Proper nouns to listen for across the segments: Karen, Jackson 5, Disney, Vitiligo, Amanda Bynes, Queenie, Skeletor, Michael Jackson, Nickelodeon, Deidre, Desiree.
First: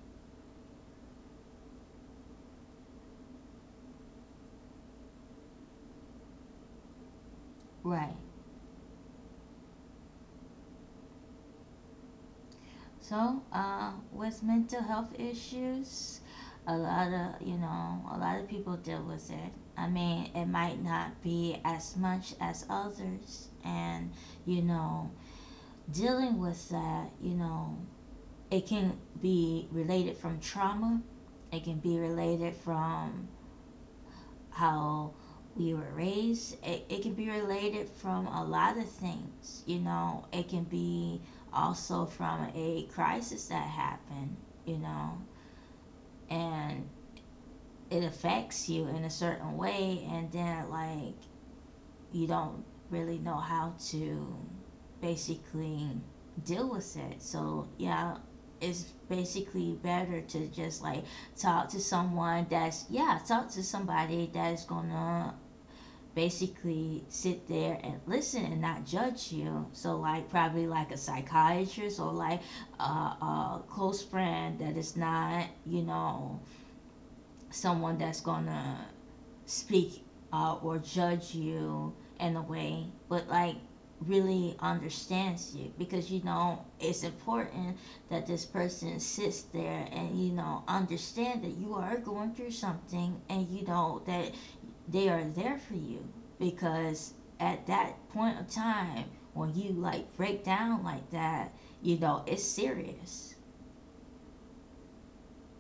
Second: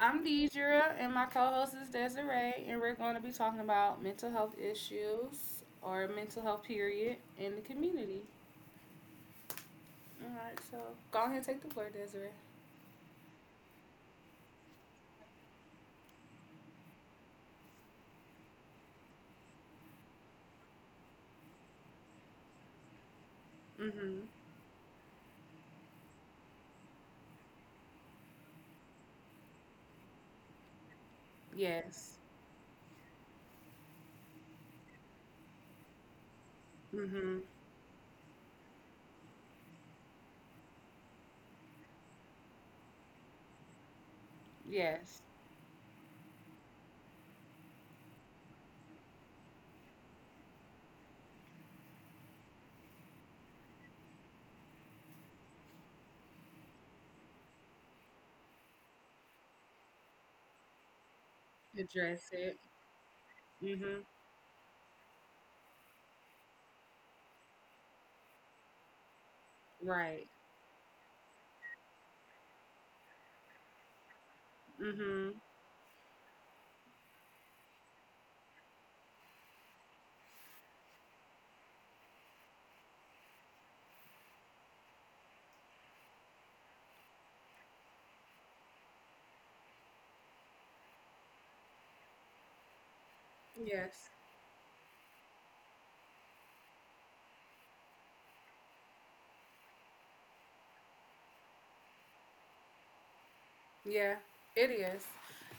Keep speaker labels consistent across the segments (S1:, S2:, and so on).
S1: I'm Deidre, and my co-host is Desiree, and we're going to be talking about mental health issues or mental health period in the
S2: Right.
S1: community. All right, so go ahead and take the floor, Desiree.
S2: So with mental health issues, a lot of people deal with it. I mean, it might not be as much as others, and
S1: Mm-hmm.
S2: you know, dealing with that, it can be related from trauma. It can be
S1: Yes.
S2: related from how we were raised. It can be
S1: Mm-hmm.
S2: related from a lot of things, you know. It can be also from a crisis that happened, you know,
S1: Yes.
S2: and it affects you in a certain way, and then, like, you don't really know how to basically deal with it. So, yeah. It's basically better to just like talk to
S1: Address
S2: someone
S1: it.
S2: that's yeah talk to
S1: Mm-hmm.
S2: somebody that's gonna basically sit there and listen and not judge you. So
S1: Right.
S2: like probably like a psychiatrist or like a close friend that is
S1: Mm-hmm.
S2: not someone that's gonna speak or judge you in a way, but like really understands you because you know it's important that this person sits there and you know understand that you are going through something and you know
S1: Yes.
S2: that they are there for you because at that point of time when you like break down like that you know it's serious.
S1: Yeah, it is.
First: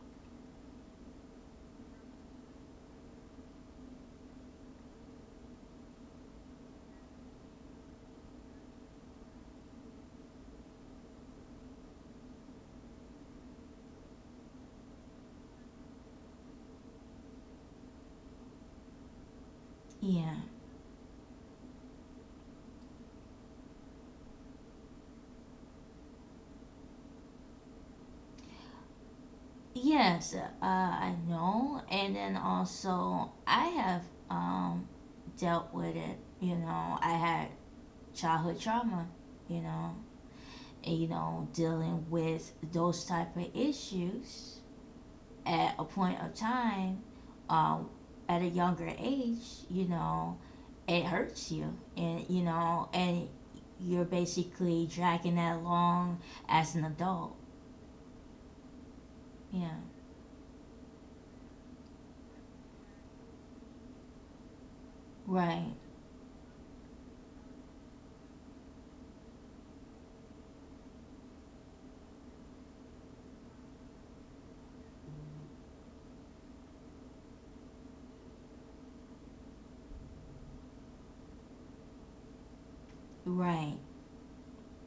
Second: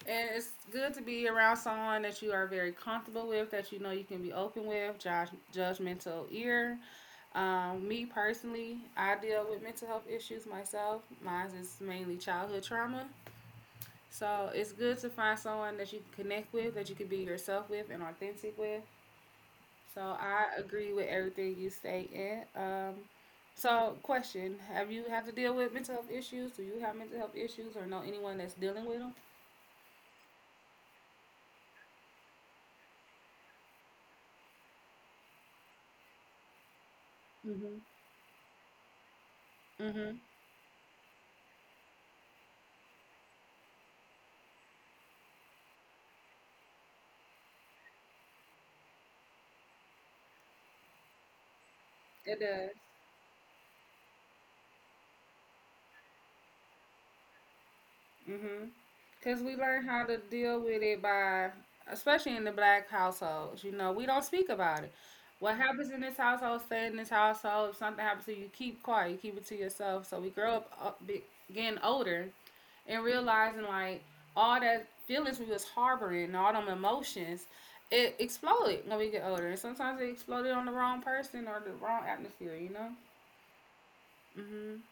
S1: And it's good to be around someone that you are very comfortable with, that you know you can be open with, judgmental ear. Me personally, I deal with mental health issues myself. Mine is mainly childhood trauma. So it's good to find someone that you can connect with, that you can be yourself with and authentic with. So
S2: Yeah.
S1: I agree with everything you say. In So question: Have you have to deal with mental health issues? Do you have mental health issues, or know anyone that's dealing with them?
S2: Yes, I know, and then also I have um dealt with it. You know, I had
S1: Hmm.
S2: childhood trauma, you know.
S1: Mhm.
S2: And, you know, dealing with those type of issues at a point of time, um, at a younger age, you know, it hurts you, and
S1: It
S2: you
S1: does.
S2: know, and you're basically dragging that along as an adult.
S1: Mhm. Because we
S2: Yeah.
S1: learn how to deal with it by, especially in the black households, you know, we don't speak about it. What
S2: Right.
S1: happens in this household, stay in this household. If something happens to you, keep quiet, you keep it to yourself. So we grow up, getting older and realizing like all that feelings we was harboring, all them emotions, it exploded when we get older. And sometimes it exploded on the wrong person or the wrong atmosphere, you know?
S2: Right.
S1: Hmm.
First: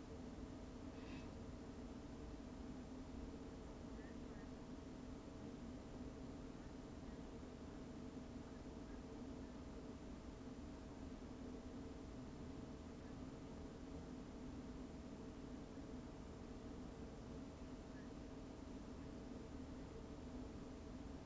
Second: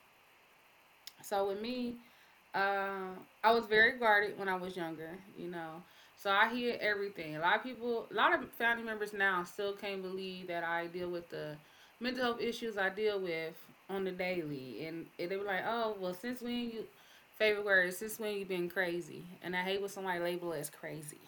S1: So with me, um, I was very guarded when I was younger, you know. So I hear everything. A lot of people, a lot of family members now still can't believe that I deal with the mental health issues I deal with on the daily, and they were like, "Oh, well, since when you favorite word? Since when you been crazy?" And I hate when somebody label as crazy.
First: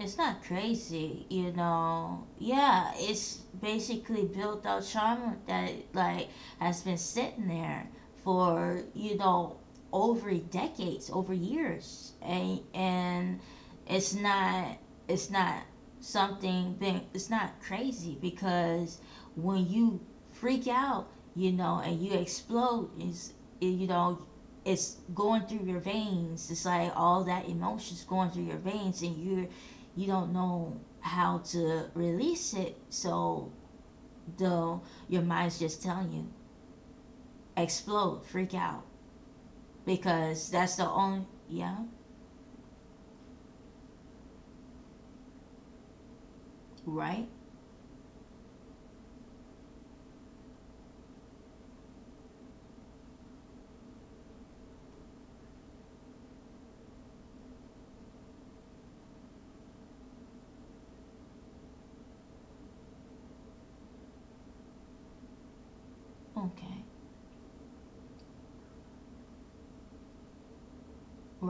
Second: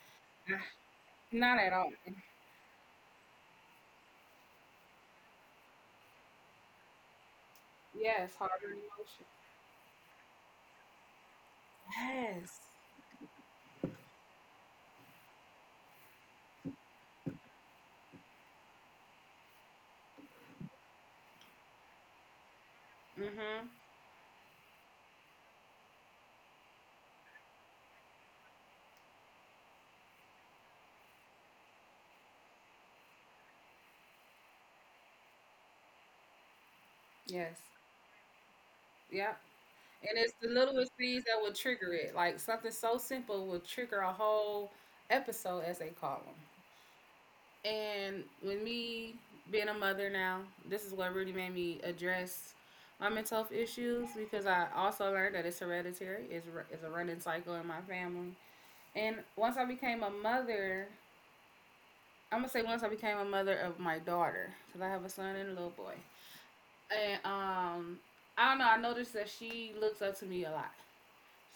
S2: It's not crazy, you
S1: Not at all.
S2: know. Yeah, it's basically built out trauma that like has been sitting there
S1: Yes, harder
S2: for you
S1: emotion.
S2: know over decades, over years,
S1: Yes.
S2: and it's not it's not something being it's not crazy because when you freak out, you know, and you explode, is
S1: Mhm.
S2: you know it's going through your veins. It's like all that emotions going through your veins, and you don't know how to release it. So the your mind's just telling you
S1: Yes.
S2: explode, freak out
S1: Yep. And it's the
S2: because that's
S1: littlest
S2: the
S1: things
S2: only
S1: that will
S2: yeah,
S1: trigger it. Like something so simple will trigger a whole episode, as they call them.
S2: right?
S1: And with me being a mother now, this is what really made me address my mental health issues because I also learned that it's hereditary, it's a running cycle in my family. And once I became a mother, I'm gonna say once I became a mother of my daughter, because I have a son and a little boy.
S2: Okay.
S1: And I don't know, I noticed that she looks up to me a lot.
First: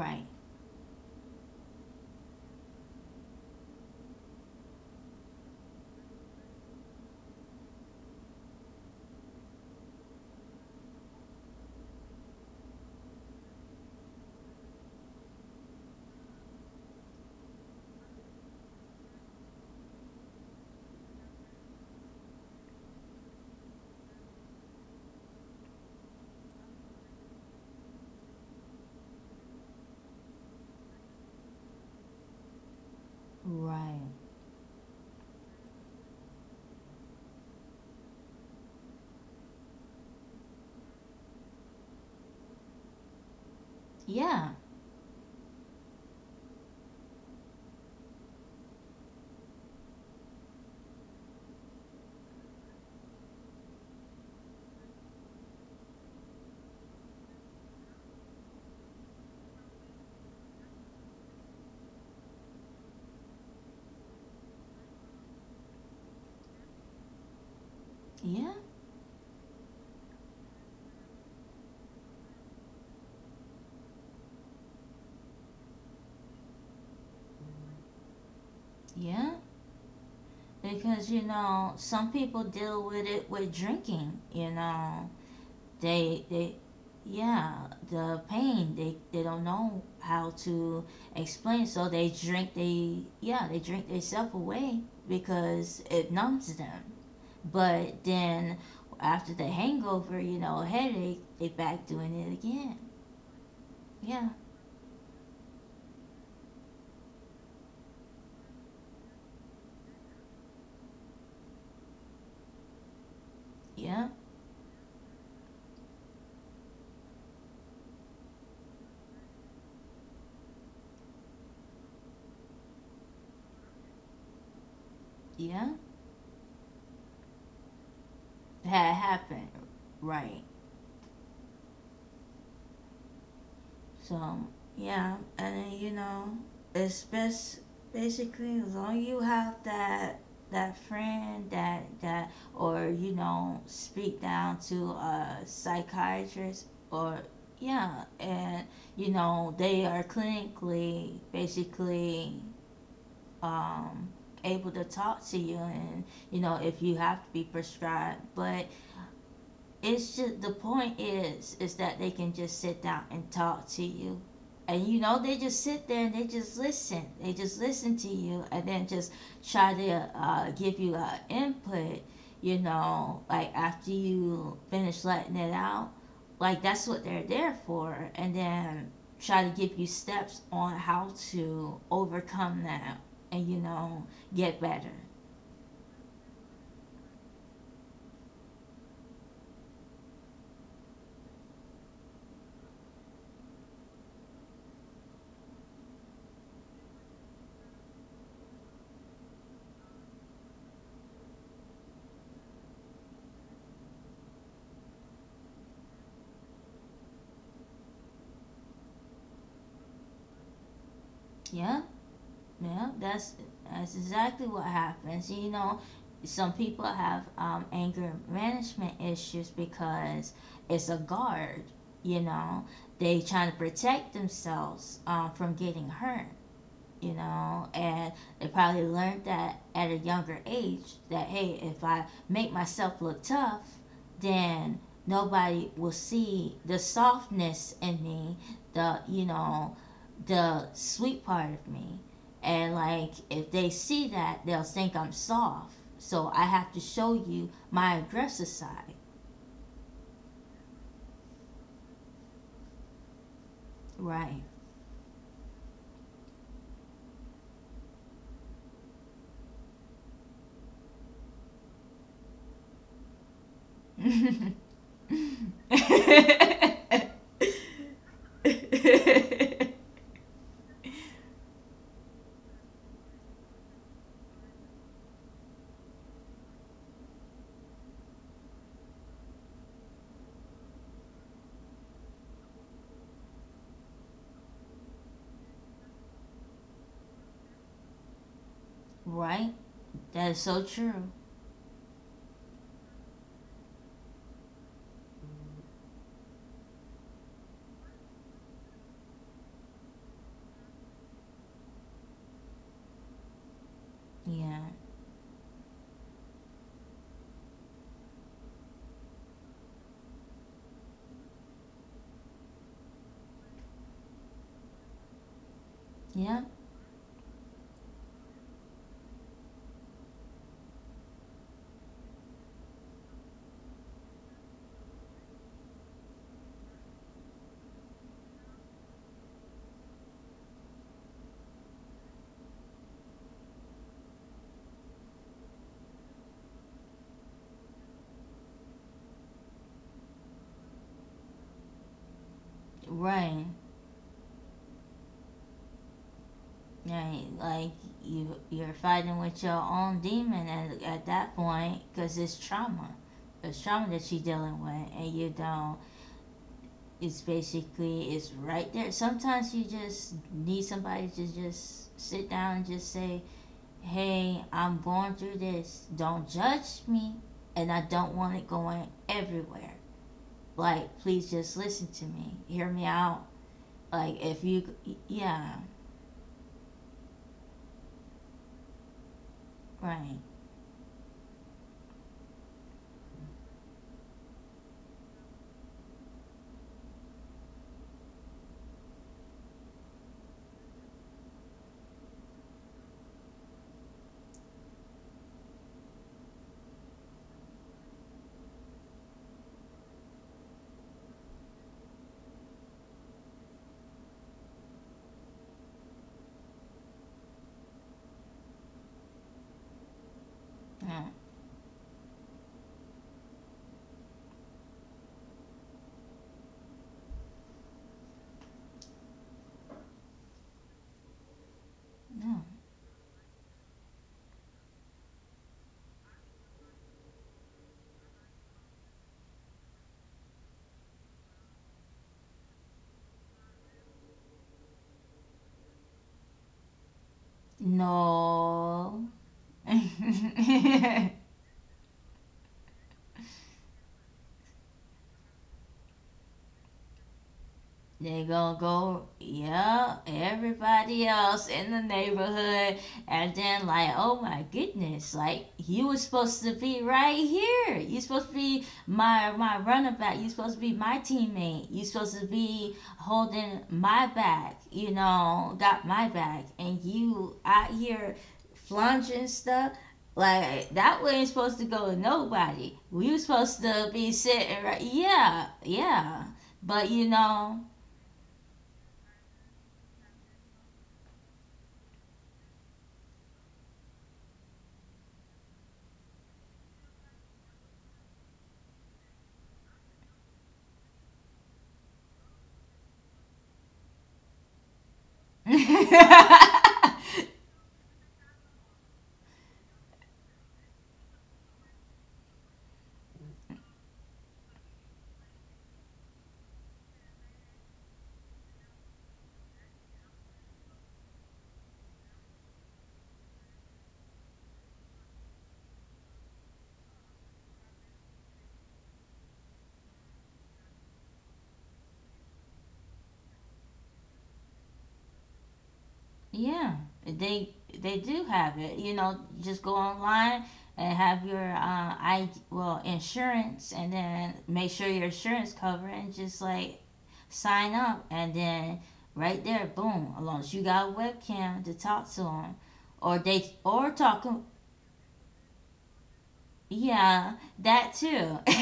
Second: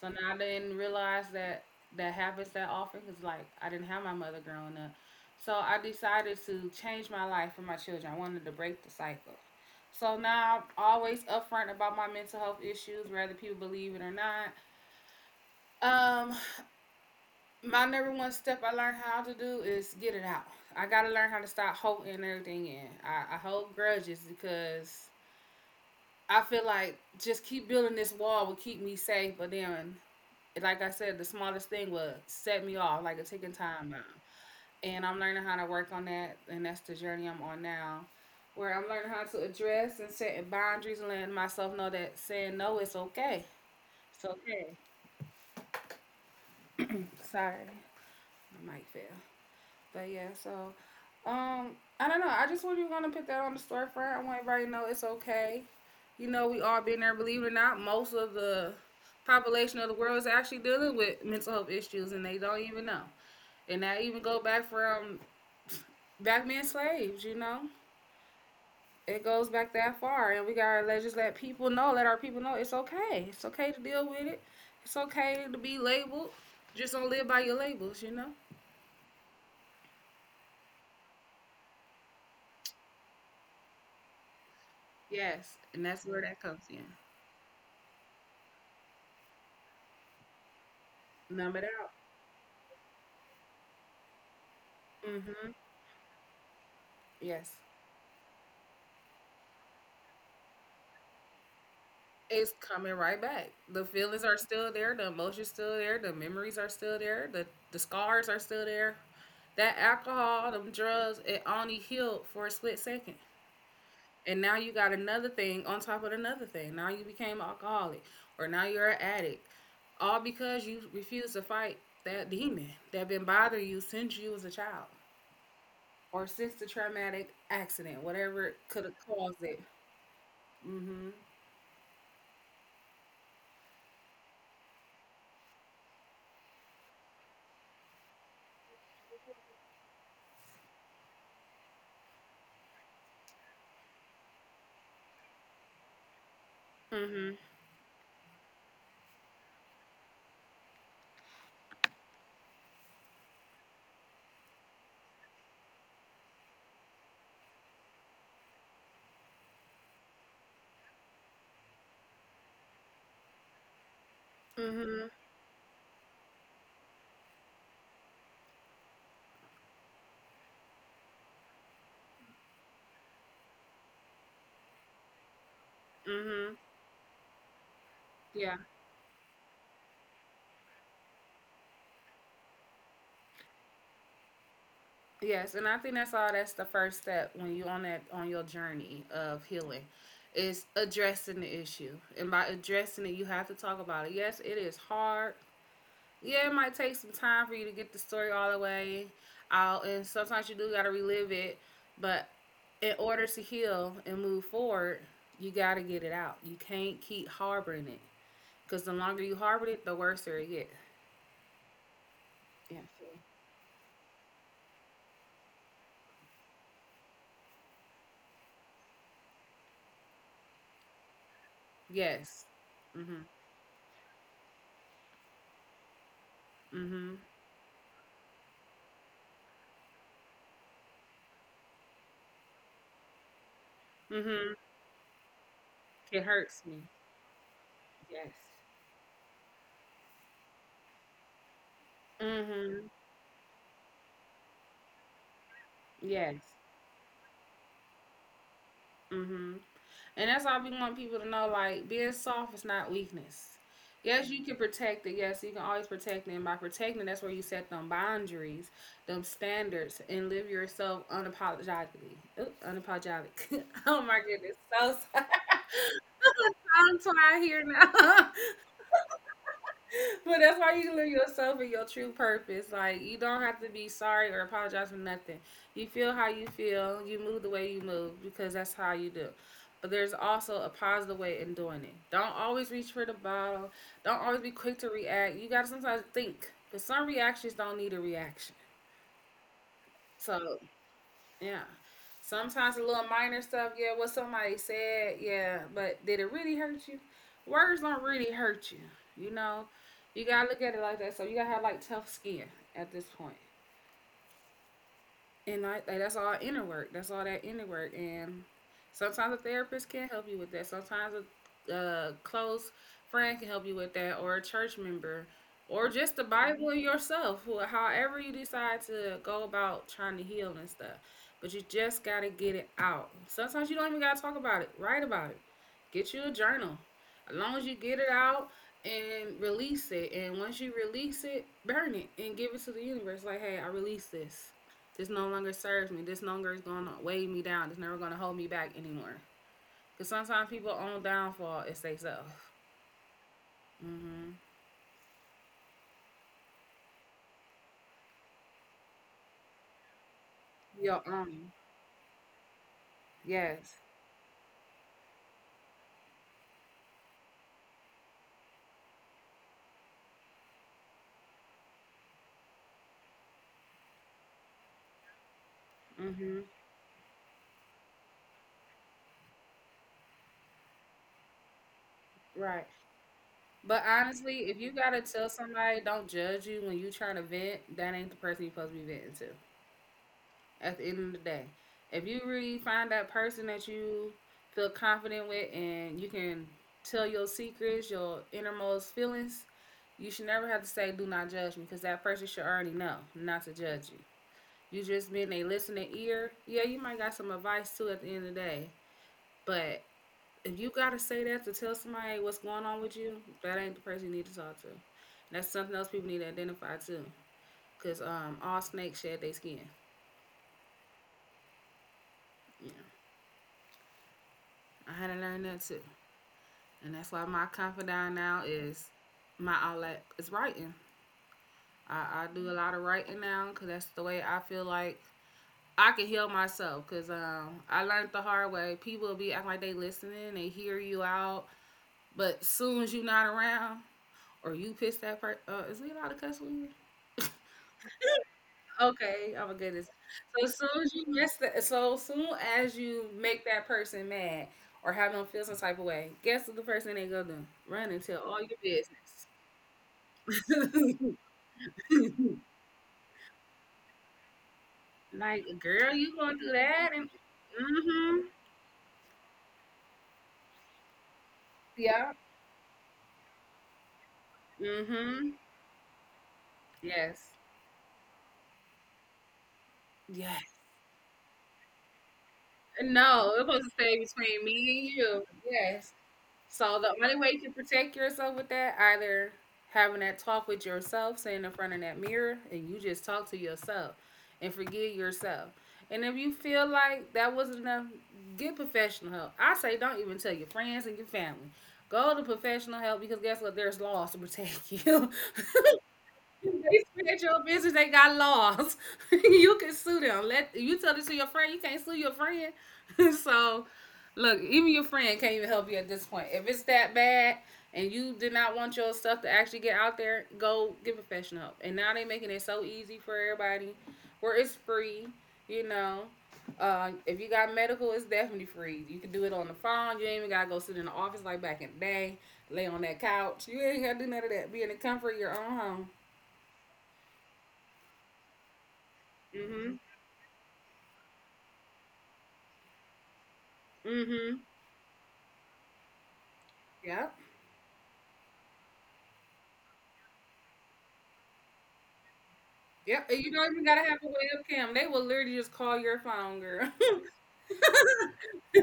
S1: So now I didn't realize that that happens that often because, like, I didn't have my mother growing up. So I decided to change my life for my children. I wanted to break the cycle. So now I'm always upfront about my mental health issues, whether people believe it or not. Um, my number one step I learned how to do is get it out. I gotta learn how to stop holding everything in. I hold grudges because I feel like just keep building this wall will keep me safe, but then like I said, the smallest thing would set me off like a ticking time bomb.
S2: Right.
S1: And I'm learning how to work on that, and that's the journey I'm on now, where I'm learning how to address and setting boundaries and letting myself know that saying no is okay. It's
S2: Yeah.
S1: okay. Sorry, my mic fell. But yeah, so um, I don't know. I just really want to put that on the storefront. I want everybody to know it's okay. You know, we all been there. Believe it or not, most of the population of the world is actually dealing with mental health issues, and they don't even know. And that even go back from back being slaves, you know?
S2: Yeah.
S1: It goes back that far. And we gotta just let people know, let our people know it's okay. It's okay to deal with it. It's okay to be labeled. Just don't live by your labels, you know?
S2: Yeah. Because you know, some people deal with it with drinking, you know.
S1: Yes. And that's where
S2: they
S1: that
S2: they
S1: comes in.
S2: yeah the pain they don't know how to
S1: Numb it
S2: explain, so
S1: out.
S2: they drink, they yeah they drink themselves away
S1: Mm-hmm.
S2: because it numbs them.
S1: Yes.
S2: But then after the hangover you know headache they back doing it
S1: It's
S2: again.
S1: coming right back. The feelings
S2: Yeah.
S1: are still there, the emotions still there, the memories are still there, the scars are still there. That alcohol, them drugs, it only healed for a split second.
S2: Yeah.
S1: And now you got another thing on top of another thing. Now you became an alcoholic or now you're an addict. All because you refuse to fight that demon that been bothering you since you was a child
S2: Yeah,
S1: or since the traumatic accident, whatever could
S2: that
S1: have caused
S2: happened.
S1: it.
S2: Right.
S1: Mhm.
S2: So yeah, and you know, it's best basically as long you have that that friend that that or you know speak down to a psychiatrist, or
S1: Mhm.
S2: yeah, and you know they are clinically basically um able to talk to you, and you know, if you have to be prescribed, but it's just the point is that they can just sit down and talk to you, and you
S1: Mhm.
S2: know, they just sit there and they just listen, they just listen to you, and then just try to give you input, you know, like after you finish letting it out,
S1: Mhm.
S2: like that's what they're there for. And
S1: Yeah.
S2: then try to give you steps on how to overcome that, and you know, get better.
S1: Yes, and I think that's all. That's the first step when you on your journey of healing, is addressing the issue. And by addressing it, you have to talk about it. Yes, it is hard. Yeah, it might take some time for you to get the story all the way out, and sometimes you do gotta relive it. But in order to heal and move forward, you gotta get it out. You can't keep harboring it, cause the longer you harbor it, the worse it gets.
S2: Yeah.
S1: Yeah.
S2: Yeah, that's exactly what happens. You know, some people have anger management issues because it's a guard. You
S1: Yes.
S2: know, they
S1: Mhm.
S2: trying to protect themselves from getting hurt, you
S1: Mhm.
S2: know, and they probably learned that at a younger age that hey, if I make myself look tough,
S1: Mhm.
S2: then nobody will
S1: It
S2: see
S1: hurts
S2: the
S1: me.
S2: softness in
S1: Yes.
S2: me, the you know, the sweet part of me. And
S1: Mhm.
S2: like if they see that, they'll think I'm soft. So
S1: Yes.
S2: I have to show you my aggressive side,
S1: Mhm. And that's all we want people to know. Like being soft is not weakness. Yes,
S2: right?
S1: you can protect it. Yes, you can always protect it. And by protecting, that's where you set them boundaries, them standards, and live yourself unapologetically. Oop, unapologetic. Oh my goodness. So sorry. I'm so tired here now. But that's why you live yourself and your true purpose. Like you don't have to be sorry or apologize for nothing. You feel how you feel. You move the way you move because that's how you do. But there's also a positive way in doing it. Don't always reach for the bottle. Don't always be quick to react. You gotta sometimes think. Because some reactions don't need a reaction.
S2: Right? That is
S1: So
S2: so true.
S1: yeah. Sometimes a little minor stuff, yeah, what somebody said, yeah, but did it really hurt you? Words don't really hurt you, you know? You gotta look at it like that. So you gotta have like tough skin at this point
S2: Yeah.
S1: and that's all inner work. That's all that inner work. And sometimes a therapist can help you with that. Sometimes a close friend can help you with that, or a church member, or just the
S2: Yeah.
S1: Bible yourself. However you decide to go about trying to heal and stuff, but you just gotta get it out. Sometimes you don't even gotta talk about it. Write about it. Get you a journal. As long as you get it out and release it, and once you release it, burn it and give it to the universe. Like, hey, I release this. This no longer serves me. This no longer is gonna weigh me down. It's never gonna hold me back anymore. Cause sometimes people own downfall is they self.
S2: Right.
S1: Mm-hmm.
S2: Right. Like you you're fighting with your own demon at
S1: Your
S2: that
S1: own.
S2: point cuz it's trauma. It's
S1: Yes.
S2: trauma that you're dealing with, and you don't it's basically it's right there. Sometimes you just need somebody to just sit down and just say, "Hey, I'm going through this. Don't
S1: Mm-hmm.
S2: judge me." And I don't want it going everywhere. Like, please just listen to me. Hear
S1: Right.
S2: me out.
S1: But
S2: Like if
S1: honestly,
S2: you,
S1: if you gotta tell
S2: yeah,
S1: somebody don't judge you when you trying to vent, that ain't the person you supposed to be venting to.
S2: right.
S1: At the end of the day. If you really find that person that you feel confident with and you can tell your secrets, your innermost feelings, you should never have to say, do not judge me, because that person should already know not to judge you. You just been a listening ear. Yeah, you might got some advice too at the end of the day. But if you got to say that to tell somebody what's going on with you, that ain't the person you need to talk to. And that's something else people need to identify too. Because all snakes shed their skin. Yeah, I had to learn that too. And that's why my confidant now is my outlet is writing. I
S2: No,
S1: do a lot of writing now because that's the way I feel like I can heal myself. Because I learned the hard way. People will be acting like they listening, they hear you out, but as soon as you not around or you piss that person, is we allowed to cuss when you?
S2: no,
S1: Okay, I'm gonna
S2: no.
S1: get this. So as soon as you mess that, so soon as you make that person mad or have them feel some type of way, guess what the first thing they gonna do? Run and tell
S2: They
S1: all your
S2: gonna go,
S1: business.
S2: yeah, everybody else in the neighborhood, and then like, oh my goodness,
S1: Like,
S2: like you
S1: girl,
S2: was
S1: you gonna
S2: supposed to
S1: do
S2: be
S1: that? And
S2: right here. You
S1: Mm-hmm.
S2: supposed to be my runabout. You supposed to be my teammate. You
S1: Yeah.
S2: supposed to be holding my back. You
S1: Mm-hmm.
S2: know, got my back, and
S1: Yes.
S2: you out here flunging stuff.
S1: Yes.
S2: Like that wasn't supposed to go to nobody. We was
S1: No, it was
S2: supposed
S1: supposed to
S2: to
S1: stay
S2: be
S1: between
S2: sitting
S1: me
S2: right.
S1: and you.
S2: Yeah,
S1: Yes.
S2: yeah.
S1: So the
S2: But you
S1: only way you can
S2: know,
S1: protect yourself with that, either having that talk with yourself, sitting in front of that mirror, and you just talk to yourself and forgive yourself. And if you feel like that wasn't enough, get professional help. I say don't even tell your friends and your family. Go to professional help because guess what? There's laws to protect you. They
S2: yeah,
S1: spread your business. They got laws. You can sue them. Let you tell this to your friend. You can't sue your friend. so, Look, even your friend can't even help you at this point. If it's that bad and you did not want your stuff to actually get out there, go get professional help. And now they making it so easy for everybody, where it's free. You know, if you got medical, it's definitely free. You can do it on the phone. You ain't even gotta go sit in the office like back in the day. Lay on that couch. You ain't gotta do none of that. Be in the comfort of your own home.
S2: they they do have it. You know, just go
S1: Mhm.
S2: online and have your I well insurance, and then
S1: Mhm.
S2: make sure your insurance cover, and just like
S1: Yep.
S2: sign up, and then right there, boom. As long as you got a webcam to talk to them,
S1: Yep.
S2: or
S1: And you don't
S2: they
S1: even gotta
S2: or
S1: have a
S2: talk 'em-
S1: webcam. They will literally just call your phone, girl.
S2: Yeah, that too.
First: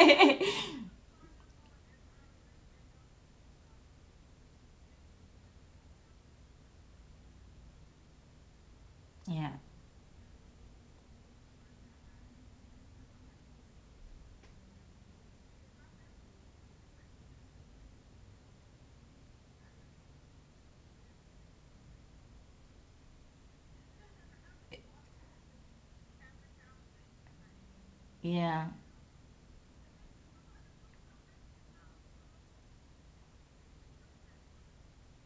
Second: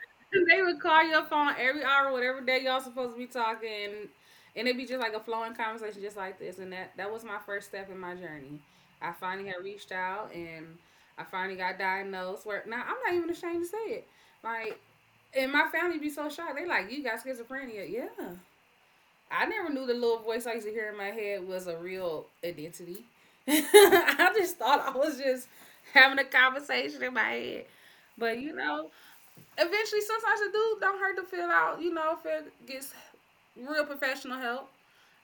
S1: They would call your phone every hour, whatever day y'all supposed to be talking, and it'd be just like a flowing conversation, just like this. And that was my first step in my journey. I finally
S2: Yeah,
S1: had reached out, and I finally got diagnosed. Where now I'm not even ashamed to say it. Like, and my family be so shocked. They like, you got schizophrenia? Yeah. I never knew the little voice I used to hear in my head was a real identity. I just thought I was just having a conversation in my head. But you
S2: yeah,
S1: know, Eventually sometimes it do don't hurt to fill out, you know, if it gets real professional help.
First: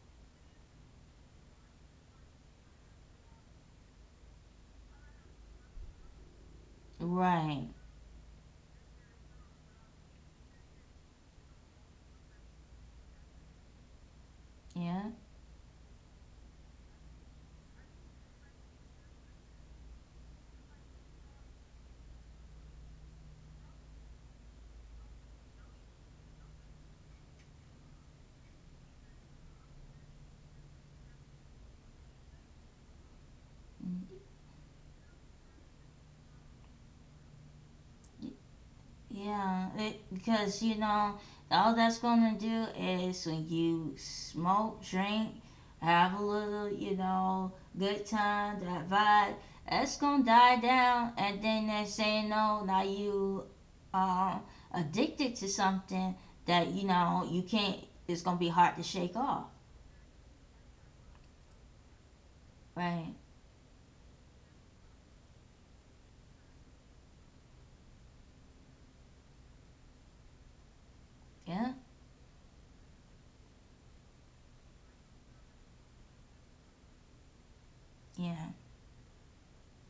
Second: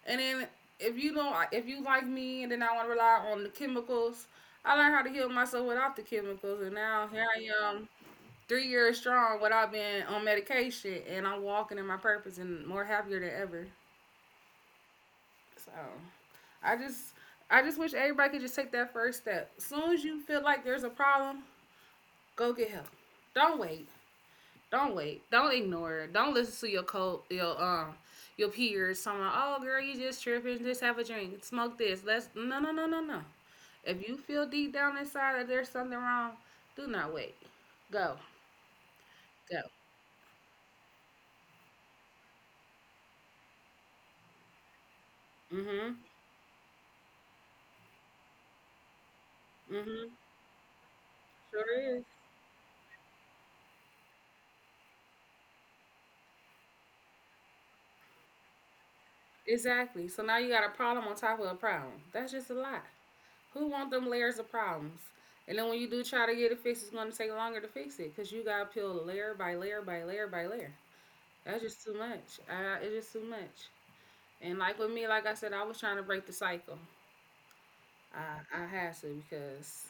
S1: And then if you like me and then I wanna rely on the chemicals, I learned how to heal myself without the chemicals, and now here
S2: right.
S1: I am 3 years strong without being on medication, and I'm walking in my purpose and more happier than ever.
S2: Yeah.
S1: So I just I just wish everybody could just take that first step. As soon as you feel like there's a problem, go get help. Don't wait. Don't wait. Don't ignore it. Don't listen to your co your peers talking about, oh girl, you just tripping, just have a drink, smoke this. Let's no no no no no. If you feel deep down inside that there's something wrong, do not wait. Go. Go.
S2: Yeah, it, because you know, all that's gonna do is when you smoke, drink,
S1: hmm
S2: have a little, you know, good time, that vibe, that's
S1: hmm
S2: gonna die down, and then
S1: Sure
S2: they're
S1: is.
S2: saying no, now you um addicted to something that you know you can't. It's gonna be hard to shake off,
S1: Exactly. So now you got a problem on top of a problem. That's just a lot.
S2: right?
S1: Who want them layers of problems? And then when you do try to get it fixed, it's going to take longer to fix it because you got to peel layer by layer by layer by layer. That's
S2: Yeah,
S1: just too much. It's just too much. And like with me, like I said, I was trying to break the cycle. I,
S2: yeah,
S1: I had to because,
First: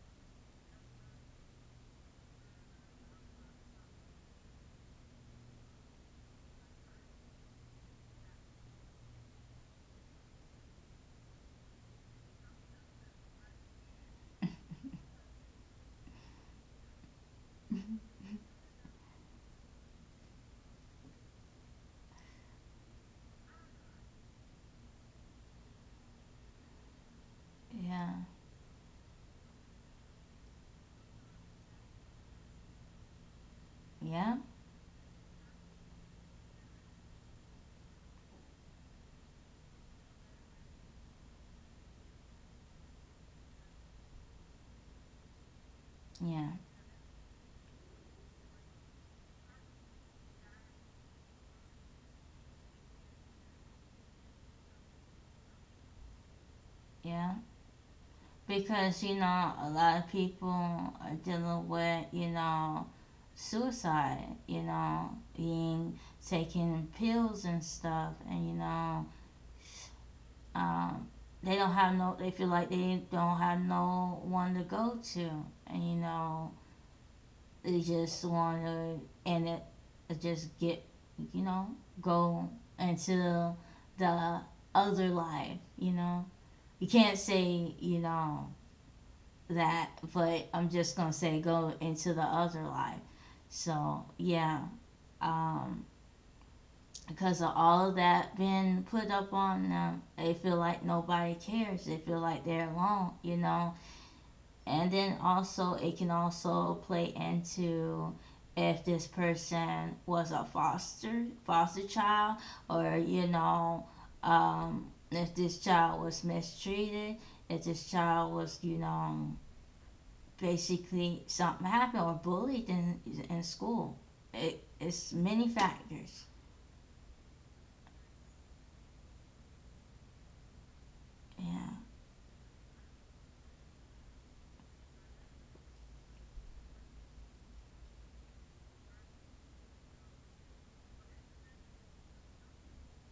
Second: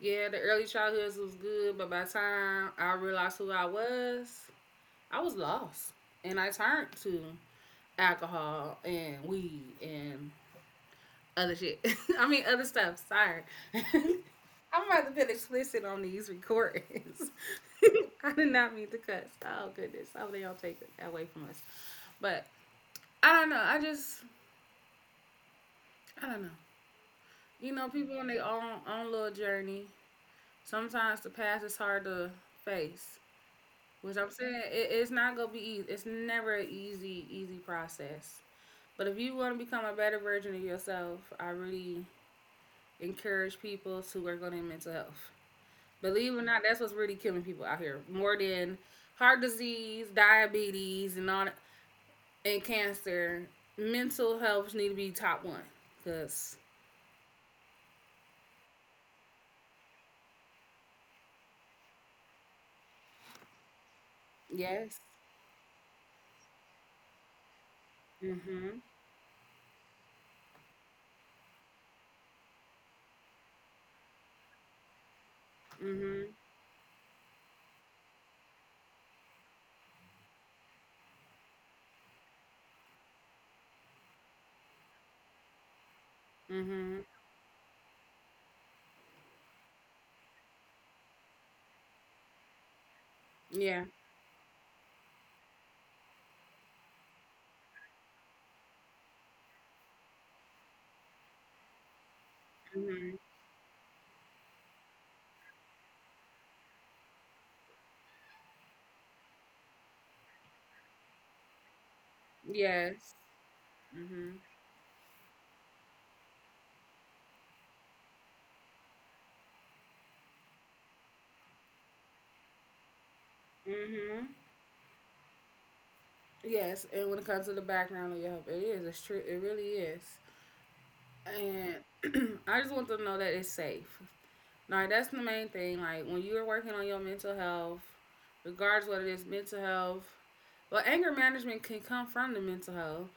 S1: yeah, the early childhoods was good, but by the time I realized who I was lost. And I turned to alcohol and weed and other shit. I mean, other stuff. Sorry. I'm about to put explicit on these recordings. I did not mean to cuss. Oh goodness. I hope they all take it away from us. But I don't know. I don't know. You know, people
S2: yeah,
S1: on their own little journey. Sometimes the past is hard to face. Which I'm
S2: yeah,
S1: saying it's not gonna be easy. It's never an easy, easy process. But if you want to become a better version of yourself, I really encourage people to work on their mental health. Believe it or
S2: yeah,
S1: not, that's what's really killing people out here more than heart disease, diabetes, and cancer. Mental health need to be top one. Cause
S2: yeah. Because you know a lot of people are dealing with you know suicide, you
S1: yes,
S2: know, being taking pills and stuff, and you
S1: mhm,
S2: know, um, they don't have no they feel like they don't have no one to go to, and you
S1: mhm,
S2: know they just want to and it just get you know go into the other life, you know. You
S1: mhm,
S2: can't say you know that, but I'm just gonna say go into the other life.
S1: yeah,
S2: So yeah, um, because of all of that being put up on them, they feel like nobody cares. They feel like they're alone,
S1: mhm,
S2: you know. And then also, it can also play into if this person was a foster child, or
S1: yes,
S2: you know,
S1: mhm,
S2: if this child was mistreated, if this child was, you know, basically something happened or bullied in school.
S1: mhm,
S2: It, it's many factors.
S1: yes. And when it comes to the background of your health, it is. It's true. It really is. And
S2: Yeah,
S1: I just want them to know that it's safe. Like that's the main thing. Like when you are working on your mental health, regardless what it is, mental health. Well, anger management can come from the mental health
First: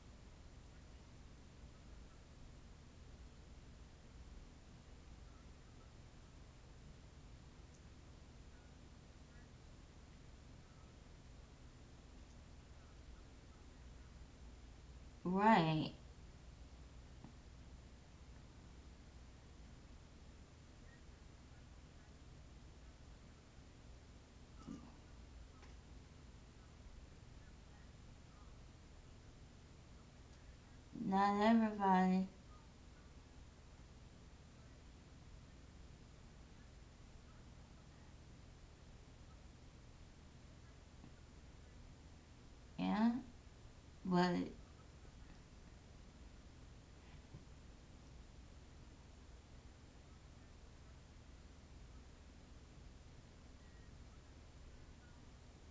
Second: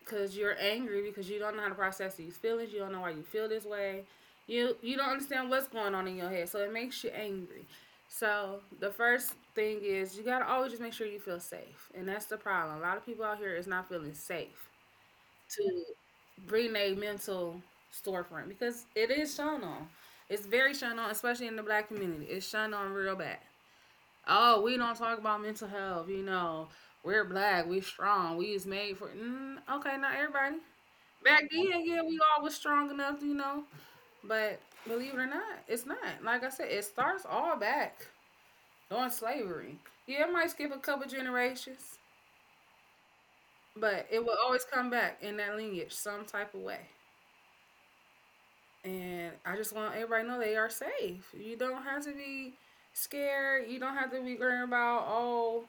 S1: because you're angry because you don't know how to process these feelings. You don't know why you feel this way. You don't understand what's going on in your head, so it makes you angry. So the first thing is you gotta always just make sure you feel safe, and that's the problem. A lot of people out here is not feeling safe to
S2: right.
S1: bring their mental storefront because it is shown on. It's very shown on, especially in the black community. It's shown on real bad. Oh, we don't talk about mental health. You know, we're black. We are strong. We is made for. Mm, okay, not everybody.
S2: Not
S1: Back then, yeah, we
S2: everybody.
S1: all was strong enough, you know. But believe it or not, it's not. Like I said, it starts all back during slavery. Yeah, it might skip a couple generations,
S2: Yeah,
S1: but it
S2: but
S1: will always come back in that lineage some type of way. And I just want everybody to know they are safe. You don't have to be scared. You don't have to be worrying about, oh,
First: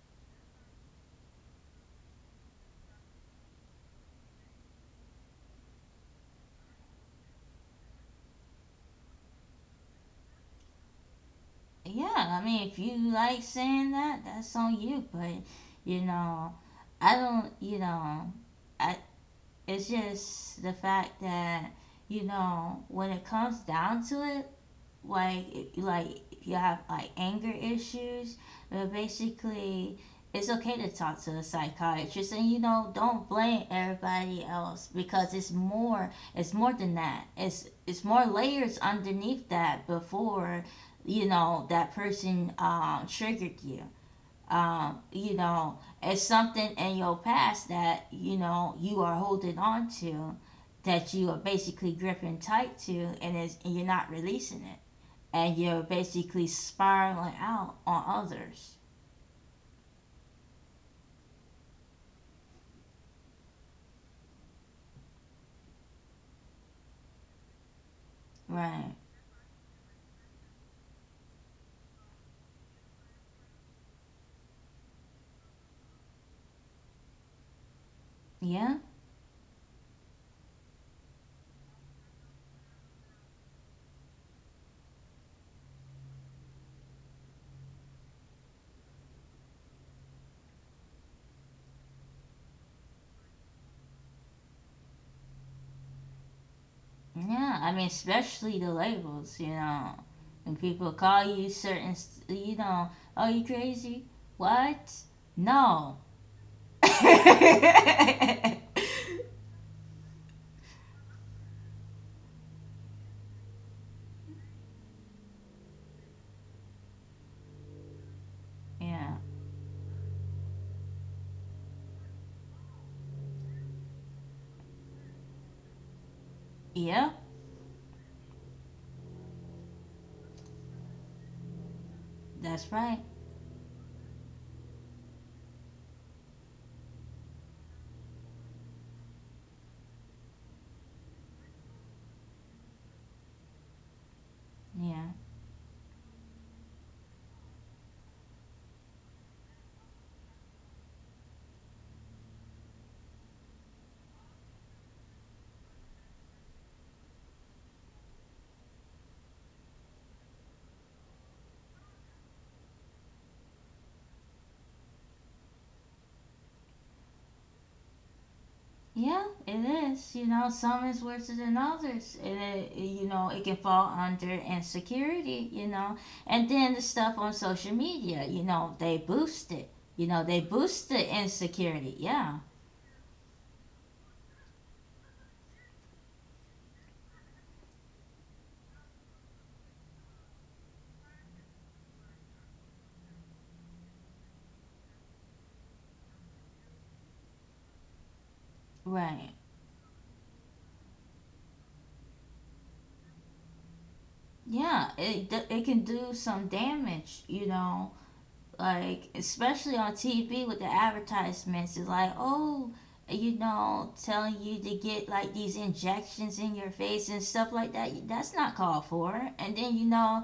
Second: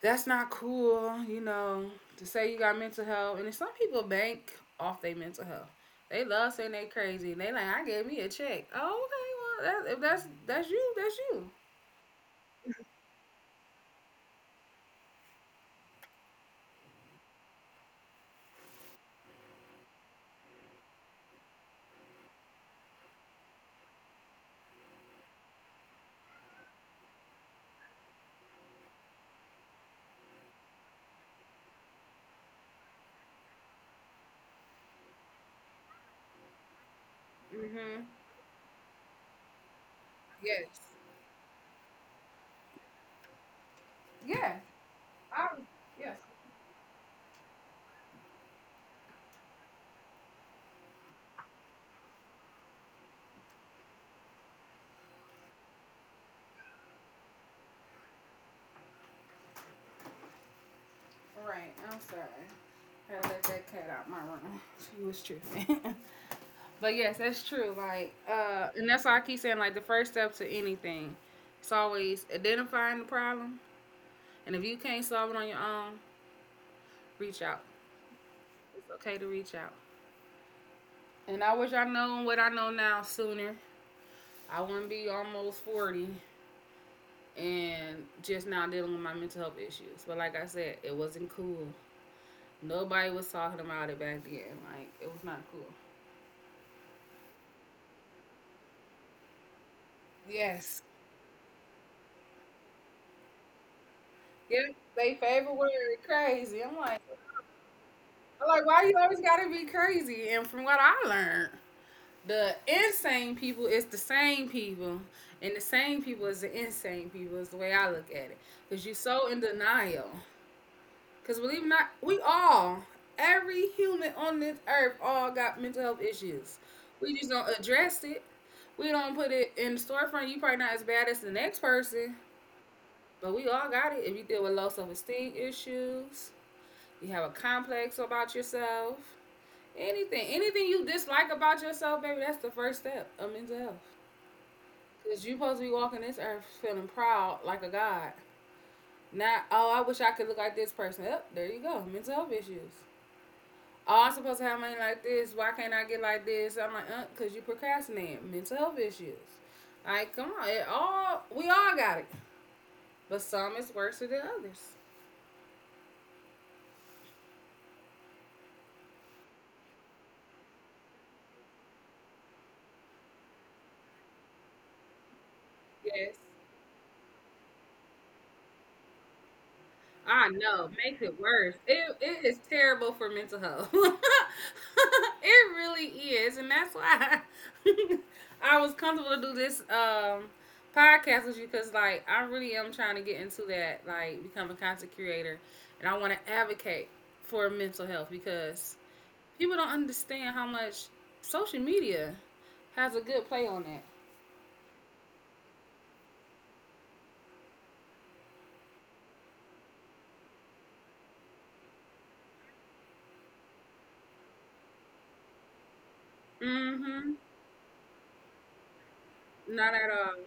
S1: that's not cool, you know, to say you got mental health. And then some people bank off their mental health. They love saying they crazy. And they like, I gave me a check. Oh, okay. Well, that, if that's you, that's you.
S2: yeah, I mean, if you like saying that, that's on you. But you know, I don't. You know, I. It's just the fact that you know when it comes down to it, like if you have like anger issues, but basically it's okay to talk to a psychiatrist, and you know don't blame everybody else because it's more than that.
S1: Mm-hmm.
S2: It's more layers underneath that before
S1: Yes.
S2: you know that person triggered you.
S1: Yeah.
S2: You
S1: I,
S2: know,
S1: yes.
S2: it's something in your past that you know you are holding on to, that you are basically gripping tight to and, is, and you're not releasing it, and you're basically spiraling out on others.
S1: Right. I'm sorry. I let that cat out my room. She was tripping. But yes, that's true. Like, and
S2: Right.
S1: that's why I keep saying like the first step to anything, it's always identifying the problem, and if you can't solve it on your own, reach out.
S2: Yeah.
S1: It's okay to reach out. And I wish I known what I know now sooner. I wouldn't be almost 40 and just now dealing with my mental health issues. But like I said, it wasn't cool. Nobody was talking about it back then. Like, it was not cool.
S2: Yeah. I mean, especially the labels, you know. When
S1: Yes.
S2: people call you certain, st- you know, oh, you crazy?
S1: Yeah,
S2: What?
S1: they favorite word
S2: No.
S1: crazy. I'm like.
S2: Yeah.
S1: I'm like, why you always gotta be crazy? And from what I learned, the insane people is the same people, and the same people is the insane people. Is the way I look at it. Cause you're so in denial. Cause believe it or not, every human on this earth, all got mental health issues.
S2: Yeah.
S1: We just don't address it. We don't put it in the storefront. You probably not as bad as the next person,
S2: That's right.
S1: but we all got it. If you deal with low self esteem issues, you have a complex about yourself. Anything you dislike about yourself, baby, that's the first step of mental health.
S2: Yeah.
S1: Cause you supposed to be walking this earth feeling proud like a god. Not oh, I wish I could look like this person. Up there you go, mental health issues. Oh, I'm supposed to have money like this. Why can't I get like this? I'm like, cause you procrastinate. Mental health issues. Like, come on, it all we all got it, but some is worse than others.
S2: Yeah, it is. You know, some is worse than others. It- you know, it can fall under insecurity, you know.
S1: Yes.
S2: And then the stuff on social media, you know, they boost it. You know,
S1: I
S2: they
S1: know,
S2: boost
S1: makes
S2: the
S1: it worse.
S2: insecurity.
S1: It is
S2: Yeah,
S1: terrible for mental health. It really is, and that's why I was comfortable to do this podcast with you because like I really am trying to get into that, like become a content creator, and I want to advocate for mental health because
S2: right.
S1: people don't understand how much social media has a good play on that.
S2: Yeah, it, d- it can do some damage, you know. Like especially on TV with the advertisements, it's like oh you know telling you to get like these injections in your face
S1: Mm-hmm.
S2: and stuff like that that's not called for. And
S1: Not
S2: then you
S1: at all.
S2: know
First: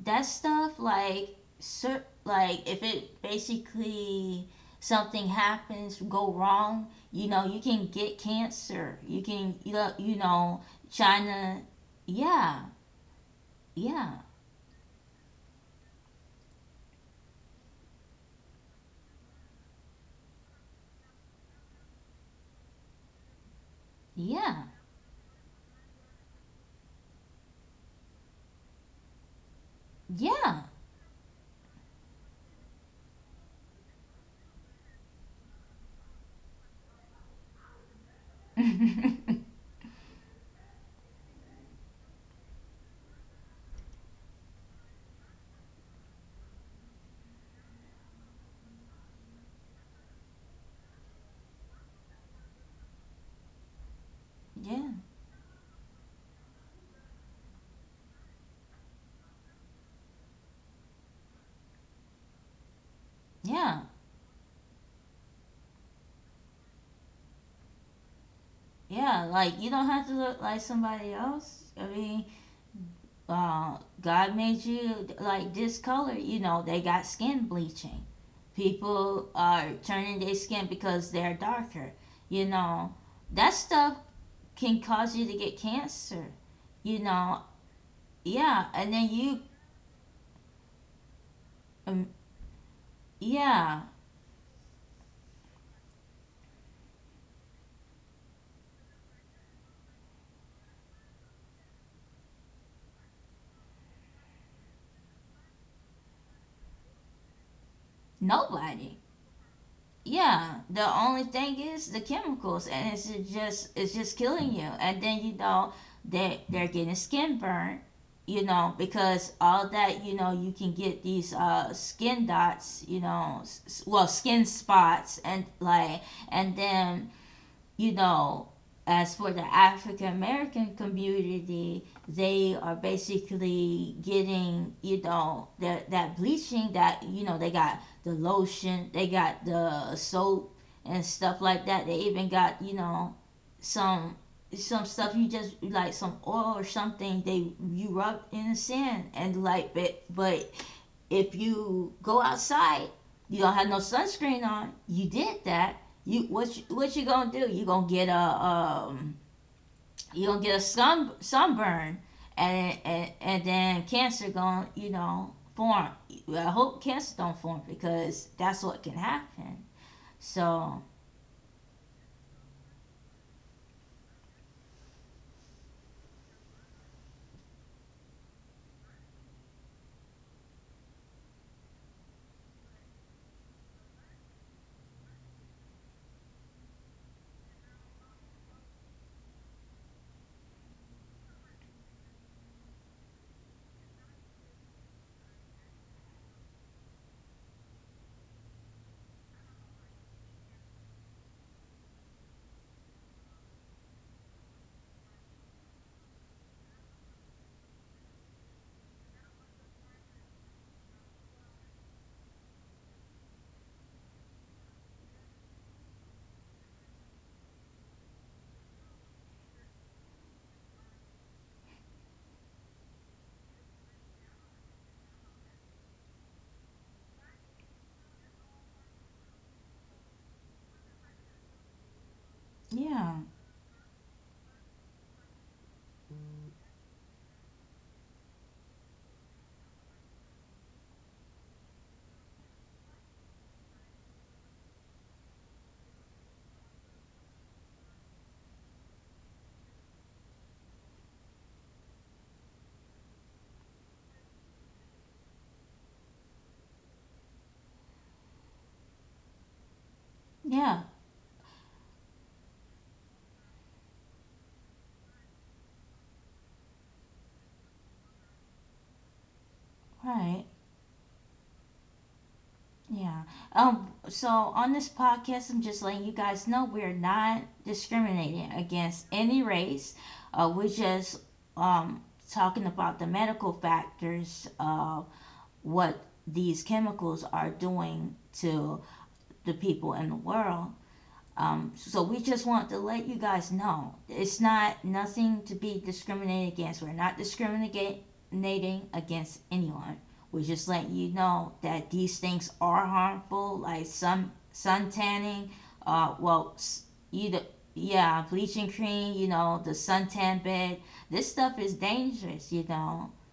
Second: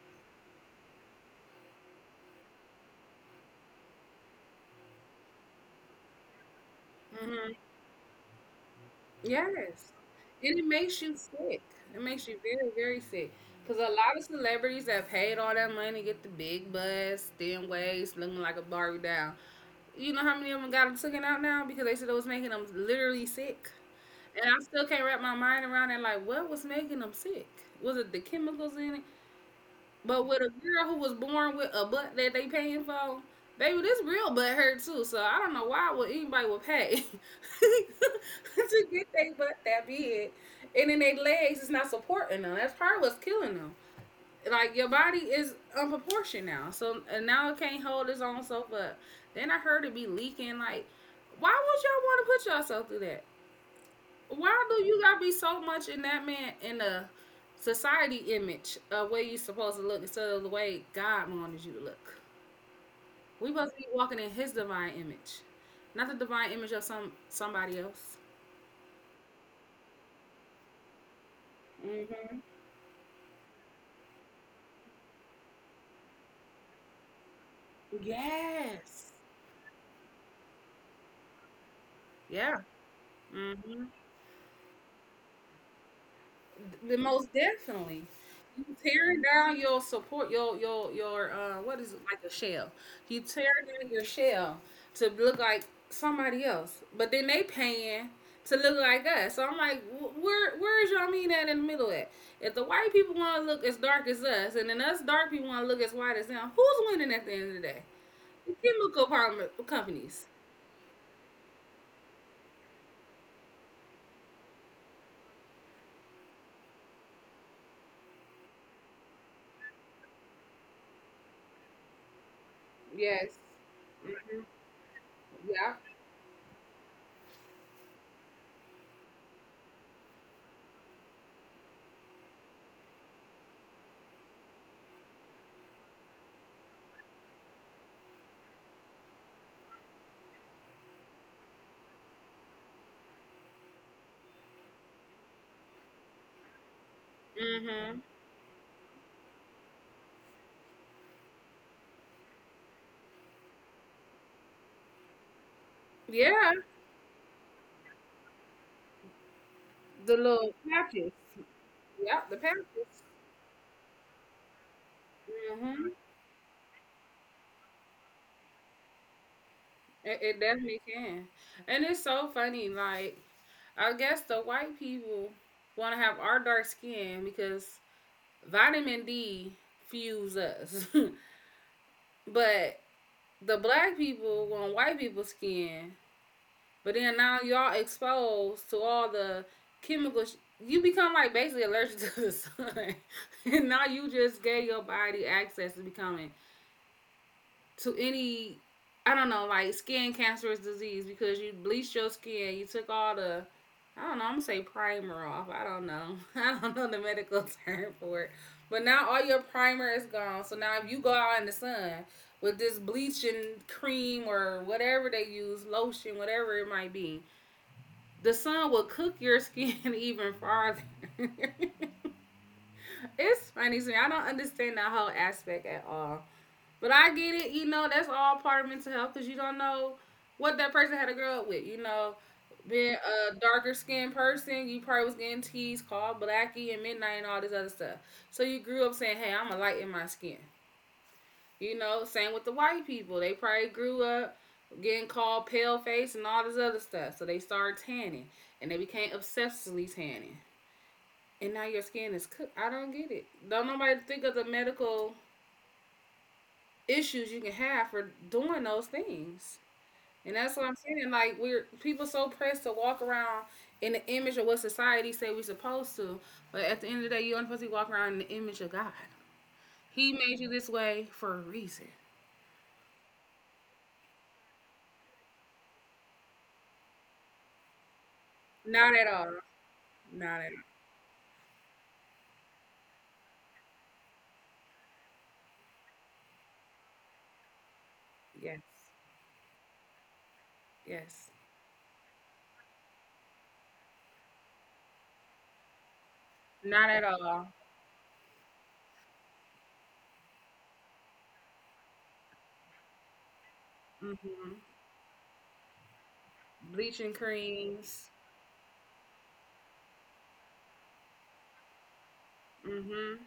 S2: that stuff like cer- like if it basically something happens go wrong, you know,
S1: Mm-hmm.
S2: you can get cancer, you can you
S1: Yes.
S2: you
S1: And
S2: know.
S1: it makes you sick.
S2: China.
S1: It makes you
S2: Yeah.
S1: very, very sick. Because a lot
S2: Yeah.
S1: of celebrities that paid all that money get the big butts, thin waist, looking like a Barbie doll. You know how many of them got them taken out now because they said it was making them literally sick. And I
S2: Yeah.
S1: still can't wrap my mind around it. Like, what was making them sick? Was it the chemicals in it? But with a
S2: Yeah.
S1: girl who was born with a butt that they paying for, baby, this real butt hurt too. So I don't know why would anybody would pay to get their
S2: Yeah.
S1: butt that big, and then their legs is not supporting them. That's probably what's killing them. Like your body is unproportioned now, so and now it can't hold its own self up. Then I heard it be leaking. Like, why would y'all want to put yourself through that? Why do you gotta be so much in that man in the society image of where you supposed to look instead of the way God wanted you to look? We supposed to
S2: Yeah.
S1: be walking in His divine image, not the divine image of somebody else.
S2: Yeah, like you don't have to look like somebody else. I mean,
S1: Hmm.
S2: God made you like this color. You know, they got skin bleaching.
S1: Yes.
S2: People are turning their skin because they're darker. You
S1: Yeah.
S2: know, that
S1: Hmm.
S2: stuff can cause you to get cancer. You
S1: The most
S2: know,
S1: definitely. You
S2: yeah, and then
S1: tearing
S2: you,
S1: down your support, your what is it
S2: um,
S1: like a shell? You tearing
S2: yeah,
S1: down your shell to look like somebody else, but then they paying to look like us. So I'm like, where is y'all mean at in the middle at? If the white people want to look as dark as us, and then us dark people want to look as white as them, who's winning at the end of the day? The
S2: nobody.
S1: chemical pharma companies.
S2: Yeah, the only thing is the chemicals, and it's just killing you. And then you know they they're getting skin burn, you know, because all that you know you can get these skin dots, you
S1: Yes.
S2: know, s- s- well
S1: hmm
S2: skin spots, and
S1: Yeah.
S2: like, and then you know, as for the African American community, they are basically getting, you know, that that bleaching that, you know, they got the lotion, they got the soap and stuff like that. They even got, you know, some some stuff you just like some oil or something they you
S1: hmm
S2: rub in the sand and like but if you go outside, you don't have no sunscreen on. You did that. You
S1: Yeah.
S2: what? You, what you gonna do? You gonna get a um?
S1: The
S2: You gonna
S1: little
S2: get a
S1: patches.
S2: sunburn,
S1: Yeah, the
S2: and
S1: Panthers.
S2: and, and then cancer gonna form.
S1: Hmm
S2: Well, I hope cancer don't form because that's what can happen.
S1: It, it definitely
S2: So
S1: can. And it's so funny. Like, I guess the white people want to have our dark skin because vitamin D fuels us. But the black people want white people's skin. But then now y'all exposed to all the chemicals. You become like basically allergic to the sun. And now you just gave your body access to becoming to any I don't know, like skin cancerous disease because you bleached your skin, you took all the I don't know, I'm gonna say primer off. I don't know. I don't know the medical term for it. But now all your primer is gone. So now if you go out in the sun with this bleaching cream or whatever they use, lotion, whatever it might be, the sun will cook your skin even farther. It's funny to me. I don't understand that whole aspect at all. But I get it, that's all part of mental health because you don't know what that person had to grow up with. You know, being
S2: yeah,
S1: a darker skinned person, you probably was getting teased, called blackie and midnight and all this other stuff. So you grew up saying, hey, I'm a light in my skin. You know, same with the white people. They probably grew up getting called pale face and all this other stuff. So they started tanning and they became obsessively tanning. And now your skin is cooked. I don't get it. Don't nobody think of the medical issues you can have for doing those things. And that's what
S2: yeah,
S1: I'm saying. Like we're people so pressed to walk around in the image of what society say we're supposed to, but at the end of the day, you only supposed to walk around in the image of God. He
S2: right.
S1: made you this way for a reason.
S2: Yeah. So on this podcast, I'm just letting you guys know we're not discriminating
S1: Not
S2: against
S1: at all.
S2: any race.
S1: Not at
S2: We're just um, talking about the medical factors of what these chemicals are doing
S1: all. Yes.
S2: to the people in the world.
S1: Yes.
S2: So we just want to let you guys know it's not nothing to be discriminated against. We're
S1: Not at
S2: not
S1: all.
S2: discriminating against anyone. We're just letting you know that these things are harmful, like
S1: Hmm
S2: sun tanning. Uh, well,
S1: Bleaching
S2: either
S1: creams.
S2: yeah, bleaching cream. You know, the suntan bed. This stuff is dangerous. You know,
S1: Hmm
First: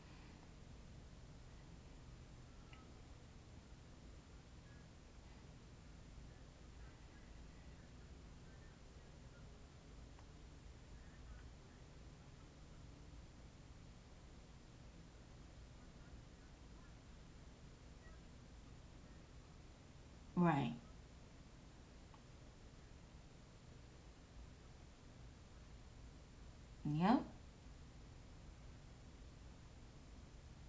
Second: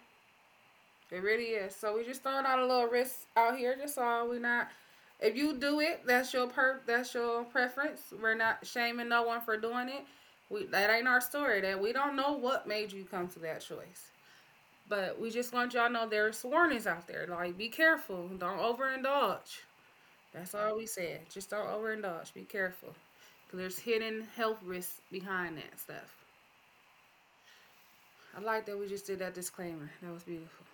S1: It really is. So we just throwing out a little risk out here. That's all. We're not. If you do it, that's your per. That's your preference. We're not shaming no one for doing it. We that ain't our story. That we don't know what made you come to that choice. But we just want y'all to know there's warnings out there. Like be careful. Don't overindulge. That's
S2: right?
S1: all we said. Just don't overindulge. Be careful. 'Cause there's hidden health risks behind that stuff.
S2: Yep.
S1: I like that we just did that disclaimer. That was beautiful.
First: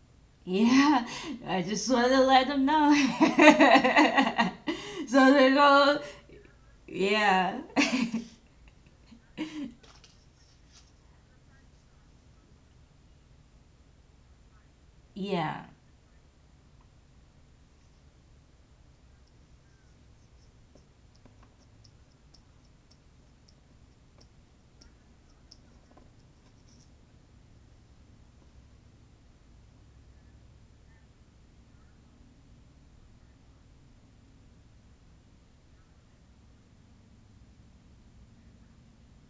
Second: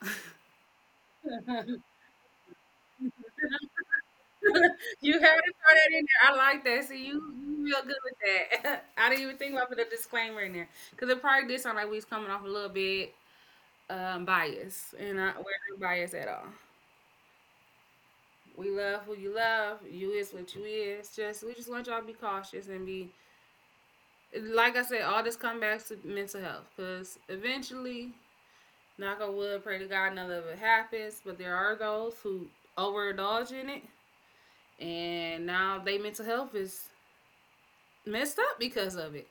S2: Yeah, I just want to let them know.
S1: You
S2: So
S1: had to
S2: they
S1: throw that
S2: go.
S1: in there. I like that. See, you
S2: Yeah.
S1: you real good with that. I didn't even think about putting a disclaimer in there because it probably did sound like we was coming off a little bit biased, and I, we're
S2: Yeah.
S1: not biased at all. We love who you love. You is what you is. Just we just want y'all to be cautious and be like I said. All this comes back to mental health because eventually, knock on wood, pray to God none of it happens. But there are those who overindulge in it, and now they mental health is messed up because of it.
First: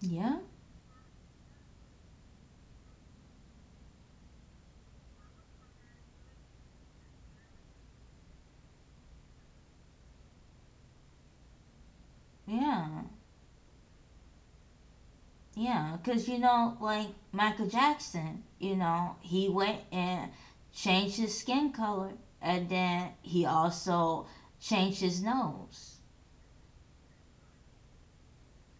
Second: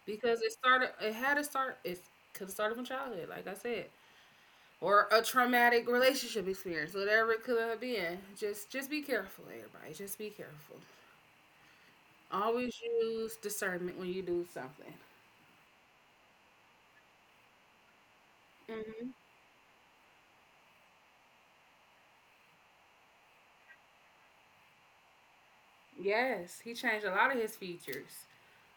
S2: Yeah.
S1: Because it started it had to start it could have started from childhood like I said, or a traumatic relationship experience whatever it could have been, just be careful everybody, just be careful. Always
S2: Yeah.
S1: use discernment when you do something.
S2: Yeah. Because, you know, like Michael Jackson, you
S1: Hmm
S2: know, he went and changed his skin color. And then he also changed his nose.
S1: yes, he changed a lot of his features.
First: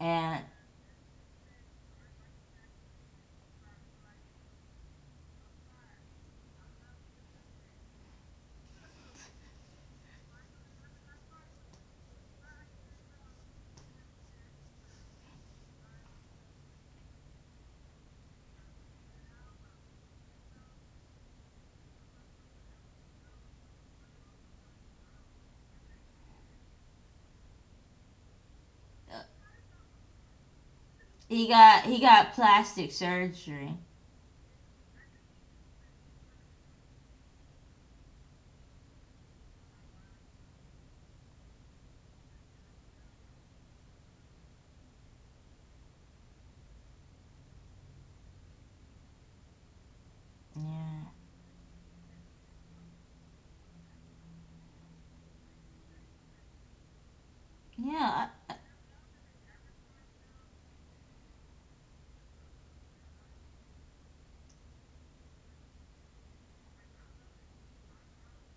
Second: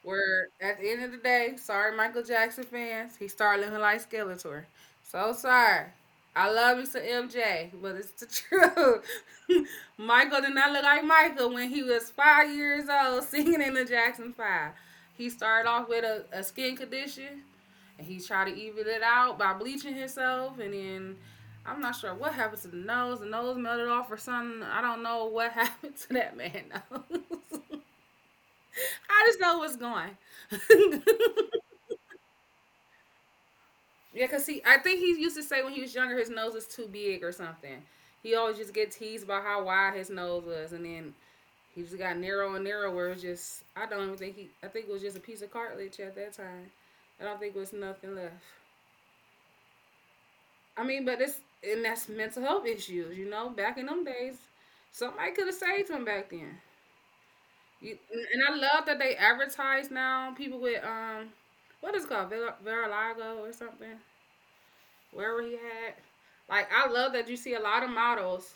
S2: And
S1: Where at the end of the day, sorry, Michael Jackson fans, he started looking like Skeletor. So sorry. I love you to MJ, but it's the truth. Michael did not look like Michael when he was 5 years old singing in the Jackson 5. He started off with a skin condition and he tried to even it out by bleaching himself and then I'm not sure what happened to the nose. The nose melted off or something. I don't know what happened to that man nose.
S2: uh,
S1: I just know what's going.
S2: he got he got plastic surgery.
S1: Yeah, cause he, I think he used to say when he was younger, his nose was too big or something. He always just get teased about how wide his nose was, and then he just got narrow and narrow. Where it was just, I don't even think he, I think it was just a piece of cartilage at that time. I don't think it was nothing left. I mean,
S2: Yeah.
S1: but it's and that's mental health issues, Back in them days, somebody could have saved him back then. You,
S2: Yeah.
S1: and
S2: I-
S1: I love that they advertise now people with what is it called Virilago or something. Wherever he had. Like I love that you see a lot of models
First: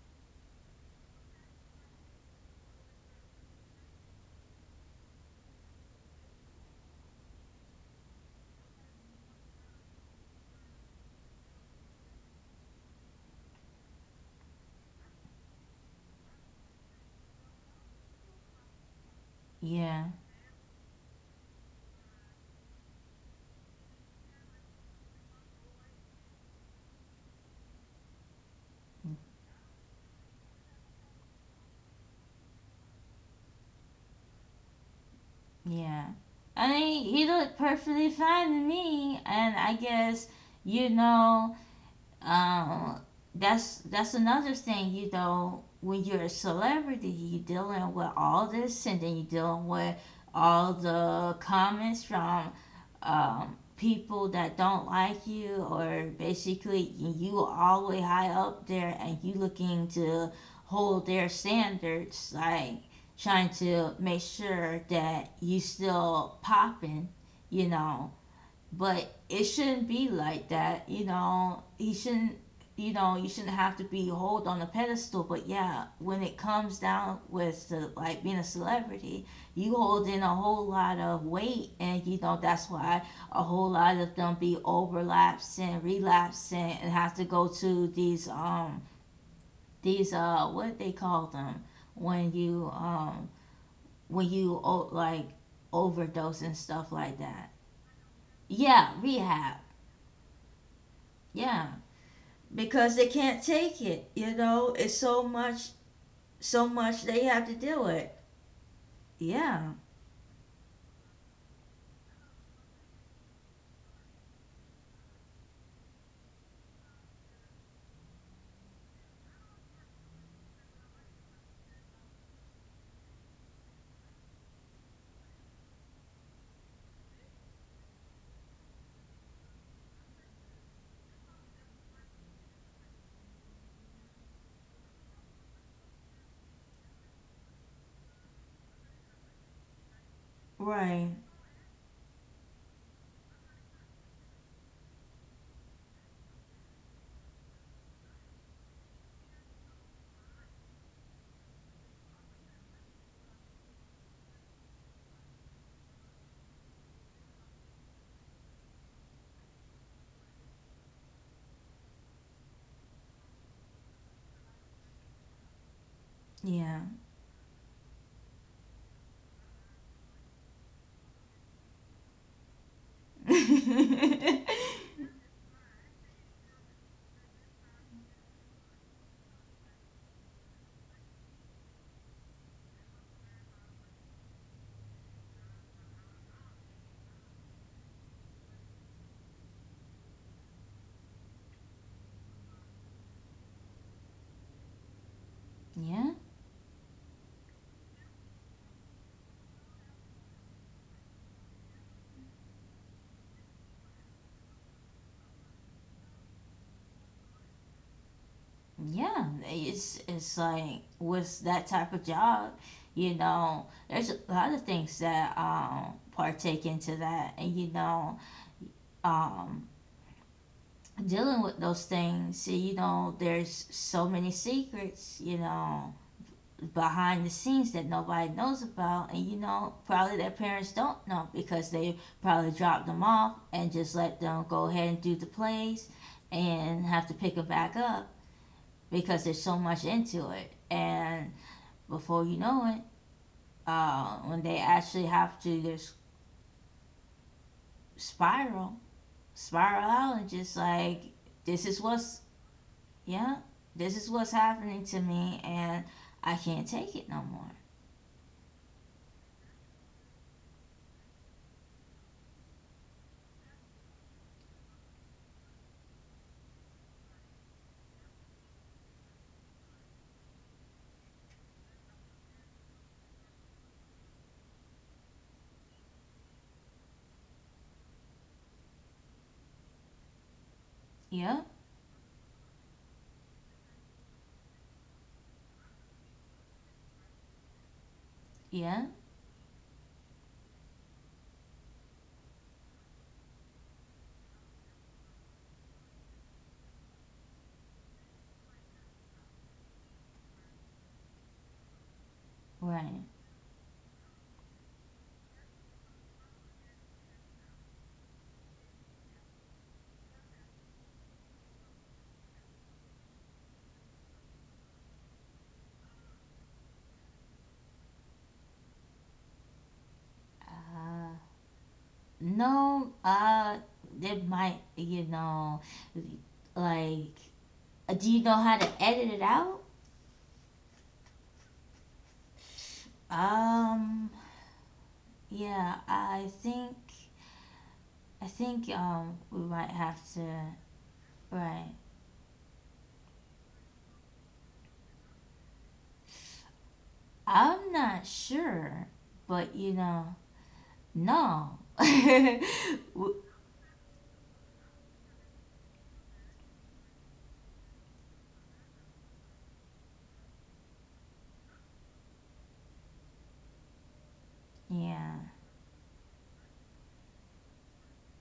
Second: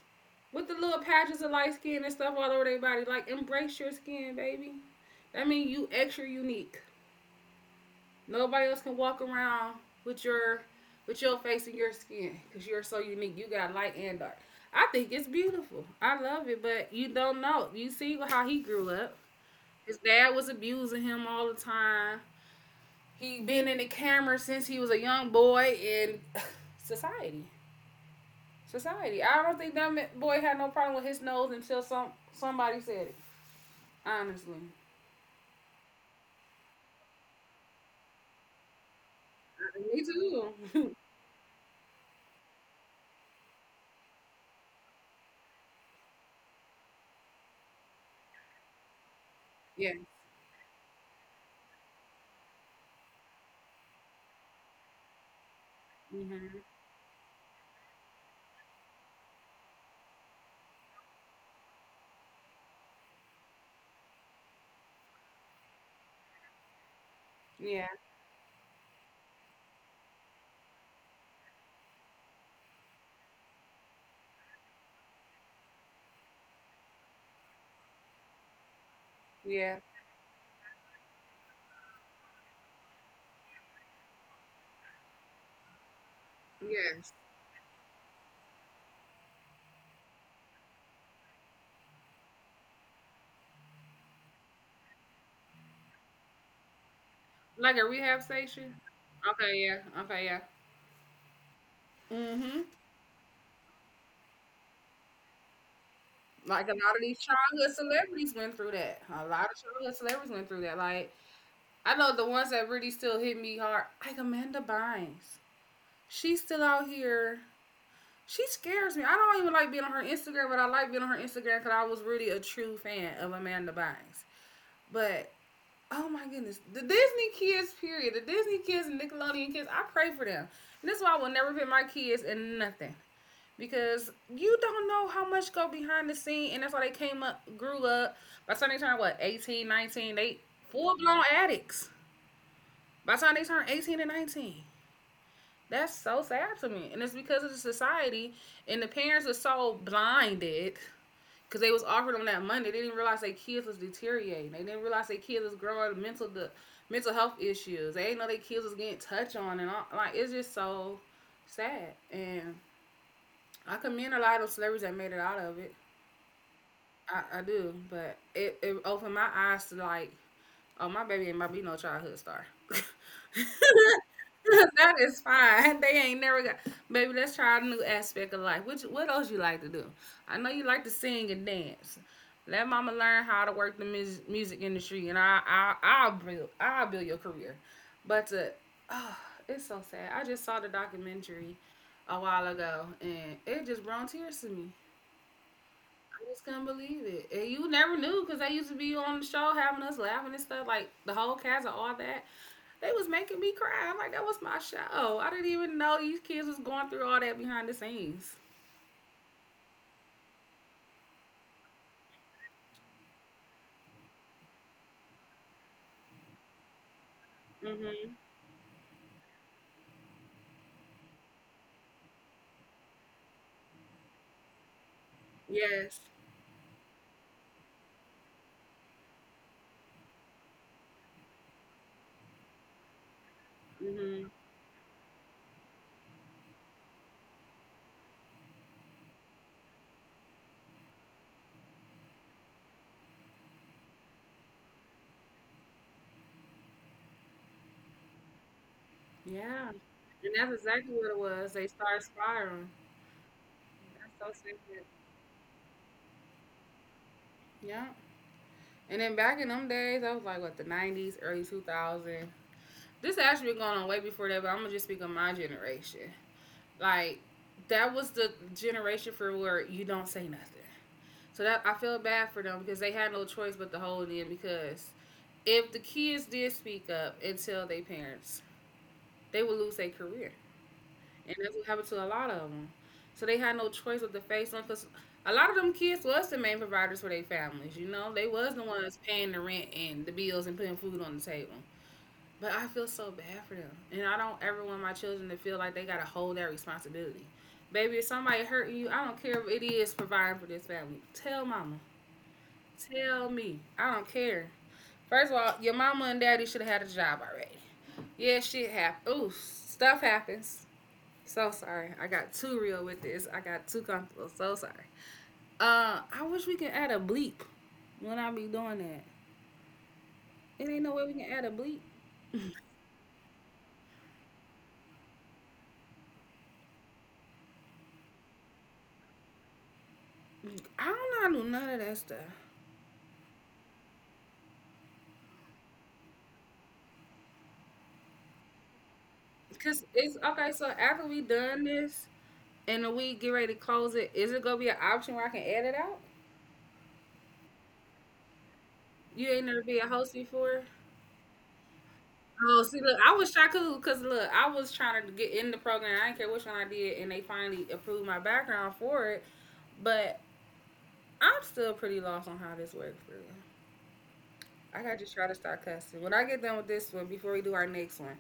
S1: with the little patches of light skin and stuff all over their body. Like embrace your skin, baby. That means you extra unique. Nobody else can walk around with your with your face and your skin because you're so unique. You got light and dark. I think it's beautiful. I love it, but you don't know. You see how he grew up. His
S2: yeah.
S1: dad was abusing him all the time. He been in the camera since he was a young boy in society. Society. I don't think that boy had no problem with his nose until somebody said it. Honestly,
S2: Yeah. I mean, he looked perfectly fine to me. And I
S1: me
S2: guess, you
S1: too.
S2: know, Um, that's another thing, you know, when you're a celebrity, you're dealing with all this, and then you're dealing
S1: yeah.
S2: with all the comments from people that don't like you, or
S1: hmm
S2: basically you all the way high up there, and you looking to hold their standards, like trying to make sure that you still popping, you
S1: Yeah.
S2: know. But it shouldn't be like that, you know, he shouldn't, you know, you shouldn't have to be hold on a pedestal. But yeah, when it comes down with the, like being a celebrity, you
S1: Yeah.
S2: hold in a whole lot of weight, and you know that's why a whole lot of them be overlapsing relapsing and have
S1: Yes.
S2: to go to these what they call them, when you when you, oh, like overdose and stuff like that.
S1: Like a rehab station.
S2: Yeah,
S1: Okay.
S2: rehab.
S1: Yeah. Okay. Yeah.
S2: Yeah,
S1: hmm
S2: because they can't take it. You know, it's
S1: Like
S2: so
S1: a lot of
S2: much
S1: these
S2: they have to
S1: childhood
S2: deal with.
S1: celebrities went through that. A lot of
S2: Yeah,
S1: childhood celebrities went through that. Like I know the ones that really still hit me hard, like Amanda Bynes. She's still out here. She scares me. I don't even like being on her Instagram, but I like being on her Instagram because I was really a true fan of Amanda Bynes. But oh my goodness, the Disney kids, period, the Disney kids and Nickelodeon kids, I pray for them. And that's why I will never put my kids in nothing because you don't know how much go behind the scene, and that's why they came up, grew up. By the time they turned what 18, 19, they full
S2: right.
S1: blown addicts. By the time they turned 18 and 19, that's so sad to me, and it's because of the society and the parents are so blinded because they was offering them that money. They didn't realize their kids was deteriorating. They didn't realize their kids was growing mental the mental health issues. They didn't know their kids was getting touched on, and all, like it's just so sad. And I commend a lot of celebrities that made it out of it.
S2: Yeah.
S1: I do, but it opened my eyes to like oh, my baby ain't about to be no childhood star.
S2: yeah,
S1: That is fine. They ain't never got baby. Let's try a new aspect of life. What what else you like to do? I know you like to sing and dance. Let mama learn how to work the music industry, and I'll build I'll build your career. But to, oh, it's so sad. I just saw the documentary a while ago, and it just brought tears to me. I just couldn't believe it. And you never knew because they used to be on the show having us laughing and stuff. Like the whole cast and all that. They was making me cry. I'm like, that was my show. I didn't even know these kids was going through all that behind the scenes.
S2: yeah. It's like with that type of job, you know, there's a lot of things that partake into that, and you
S1: Mhm.
S2: know, um dealing with those things, you know there's so many secrets, you know,
S1: Yes.
S2: behind the scenes that nobody knows about, and you know probably their parents don't know because they probably dropped them off and just let
S1: Mhm.
S2: them go ahead and do the plays and have to pick them back up because there's so much into it. And before you know it, when they actually have to just spiral
S1: Yeah.
S2: spiral out and
S1: And that's
S2: just
S1: exactly
S2: like,
S1: what it was.
S2: this
S1: They
S2: is
S1: started
S2: what's,
S1: spiraling.
S2: yeah, this is
S1: That's
S2: what's
S1: so sad.
S2: happening to me, and I can't take it no more.
S1: Yeah. And then back in them days, that was like what the 90s, early 2000. This actually been going on way before that, but I'm gonna just speak of my generation. Like that was the generation for where you don't say nothing. So that I feel bad for them because they had no choice but to hold in because if the kids did speak up and tell their parents, they would lose their career. And
S2: Yeah.
S1: that's what happened to a lot of them. So they had no choice but to face them because a lot of them kids was the main providers for their families. You know, they was the
S2: Yeah,
S1: ones paying the rent and the bills and putting food on the table. But I feel so bad for them. And I don't ever want my children to feel like they got to hold that responsibility. Baby, if somebody hurting you, I don't care if it is providing for this family. Tell mama.
S2: right.
S1: Tell me. I don't care. First of all, your mama and daddy should have had a job already. Yeah, shit happens. Ooh, stuff happens. So sorry. I got too real with this. I got too comfortable. So sorry. I wish we could add a bleep when I be doing that. It ain't no way we
S2: uh,
S1: can add a bleep.
S2: No, uh, It might, you know, like, do you know how to edit it out?
S1: I don't know how to do none of that stuff.
S2: Um, yeah, I think, I think we might
S1: Cause
S2: have
S1: it's okay.
S2: to,
S1: So after we done
S2: right.
S1: this and we get ready to close it, is it gonna be an option where I can edit out?
S2: I'm not sure,
S1: You ain't
S2: but
S1: never
S2: you
S1: be a host
S2: know,
S1: before.
S2: no.
S1: Oh, see, look, I
S2: W-
S1: was Shaku because look, I was trying to get in the program. I didn't care which one I did, and they finally approved my background for it. But I'm still pretty lost on how this works for real. I gotta just
S2: yeah.
S1: try to start cussing. When I get done with this one, before we do our next one,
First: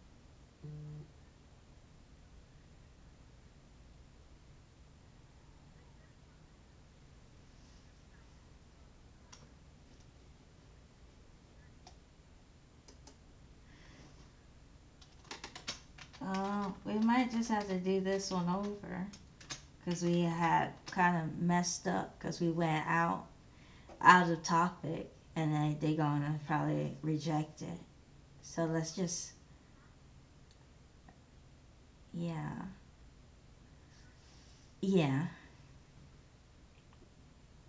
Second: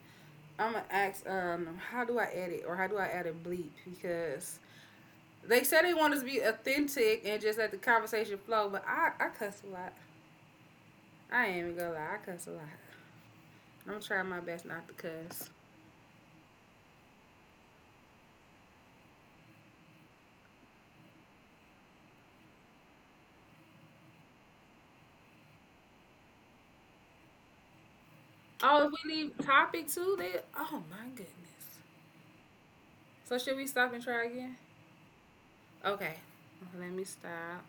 S1: I'm gonna ask how do I edit or how do I add a bleep because they said they want us to be authentic and just let the conversation flow, but I cuss a lot. I ain't even gonna lie, I cuss a lot. I'm trying my best not to cuss.
S2: We might just have to do this one over because we had kind of messed up because we went out of topic and they're gonna probably reject it. So
S1: Oh,
S2: let's
S1: if we
S2: just,
S1: leave topic two, they oh my goodness.
S2: yeah.
S1: So should we stop and try again?
S2: Yeah.
S1: Okay. Let me stop.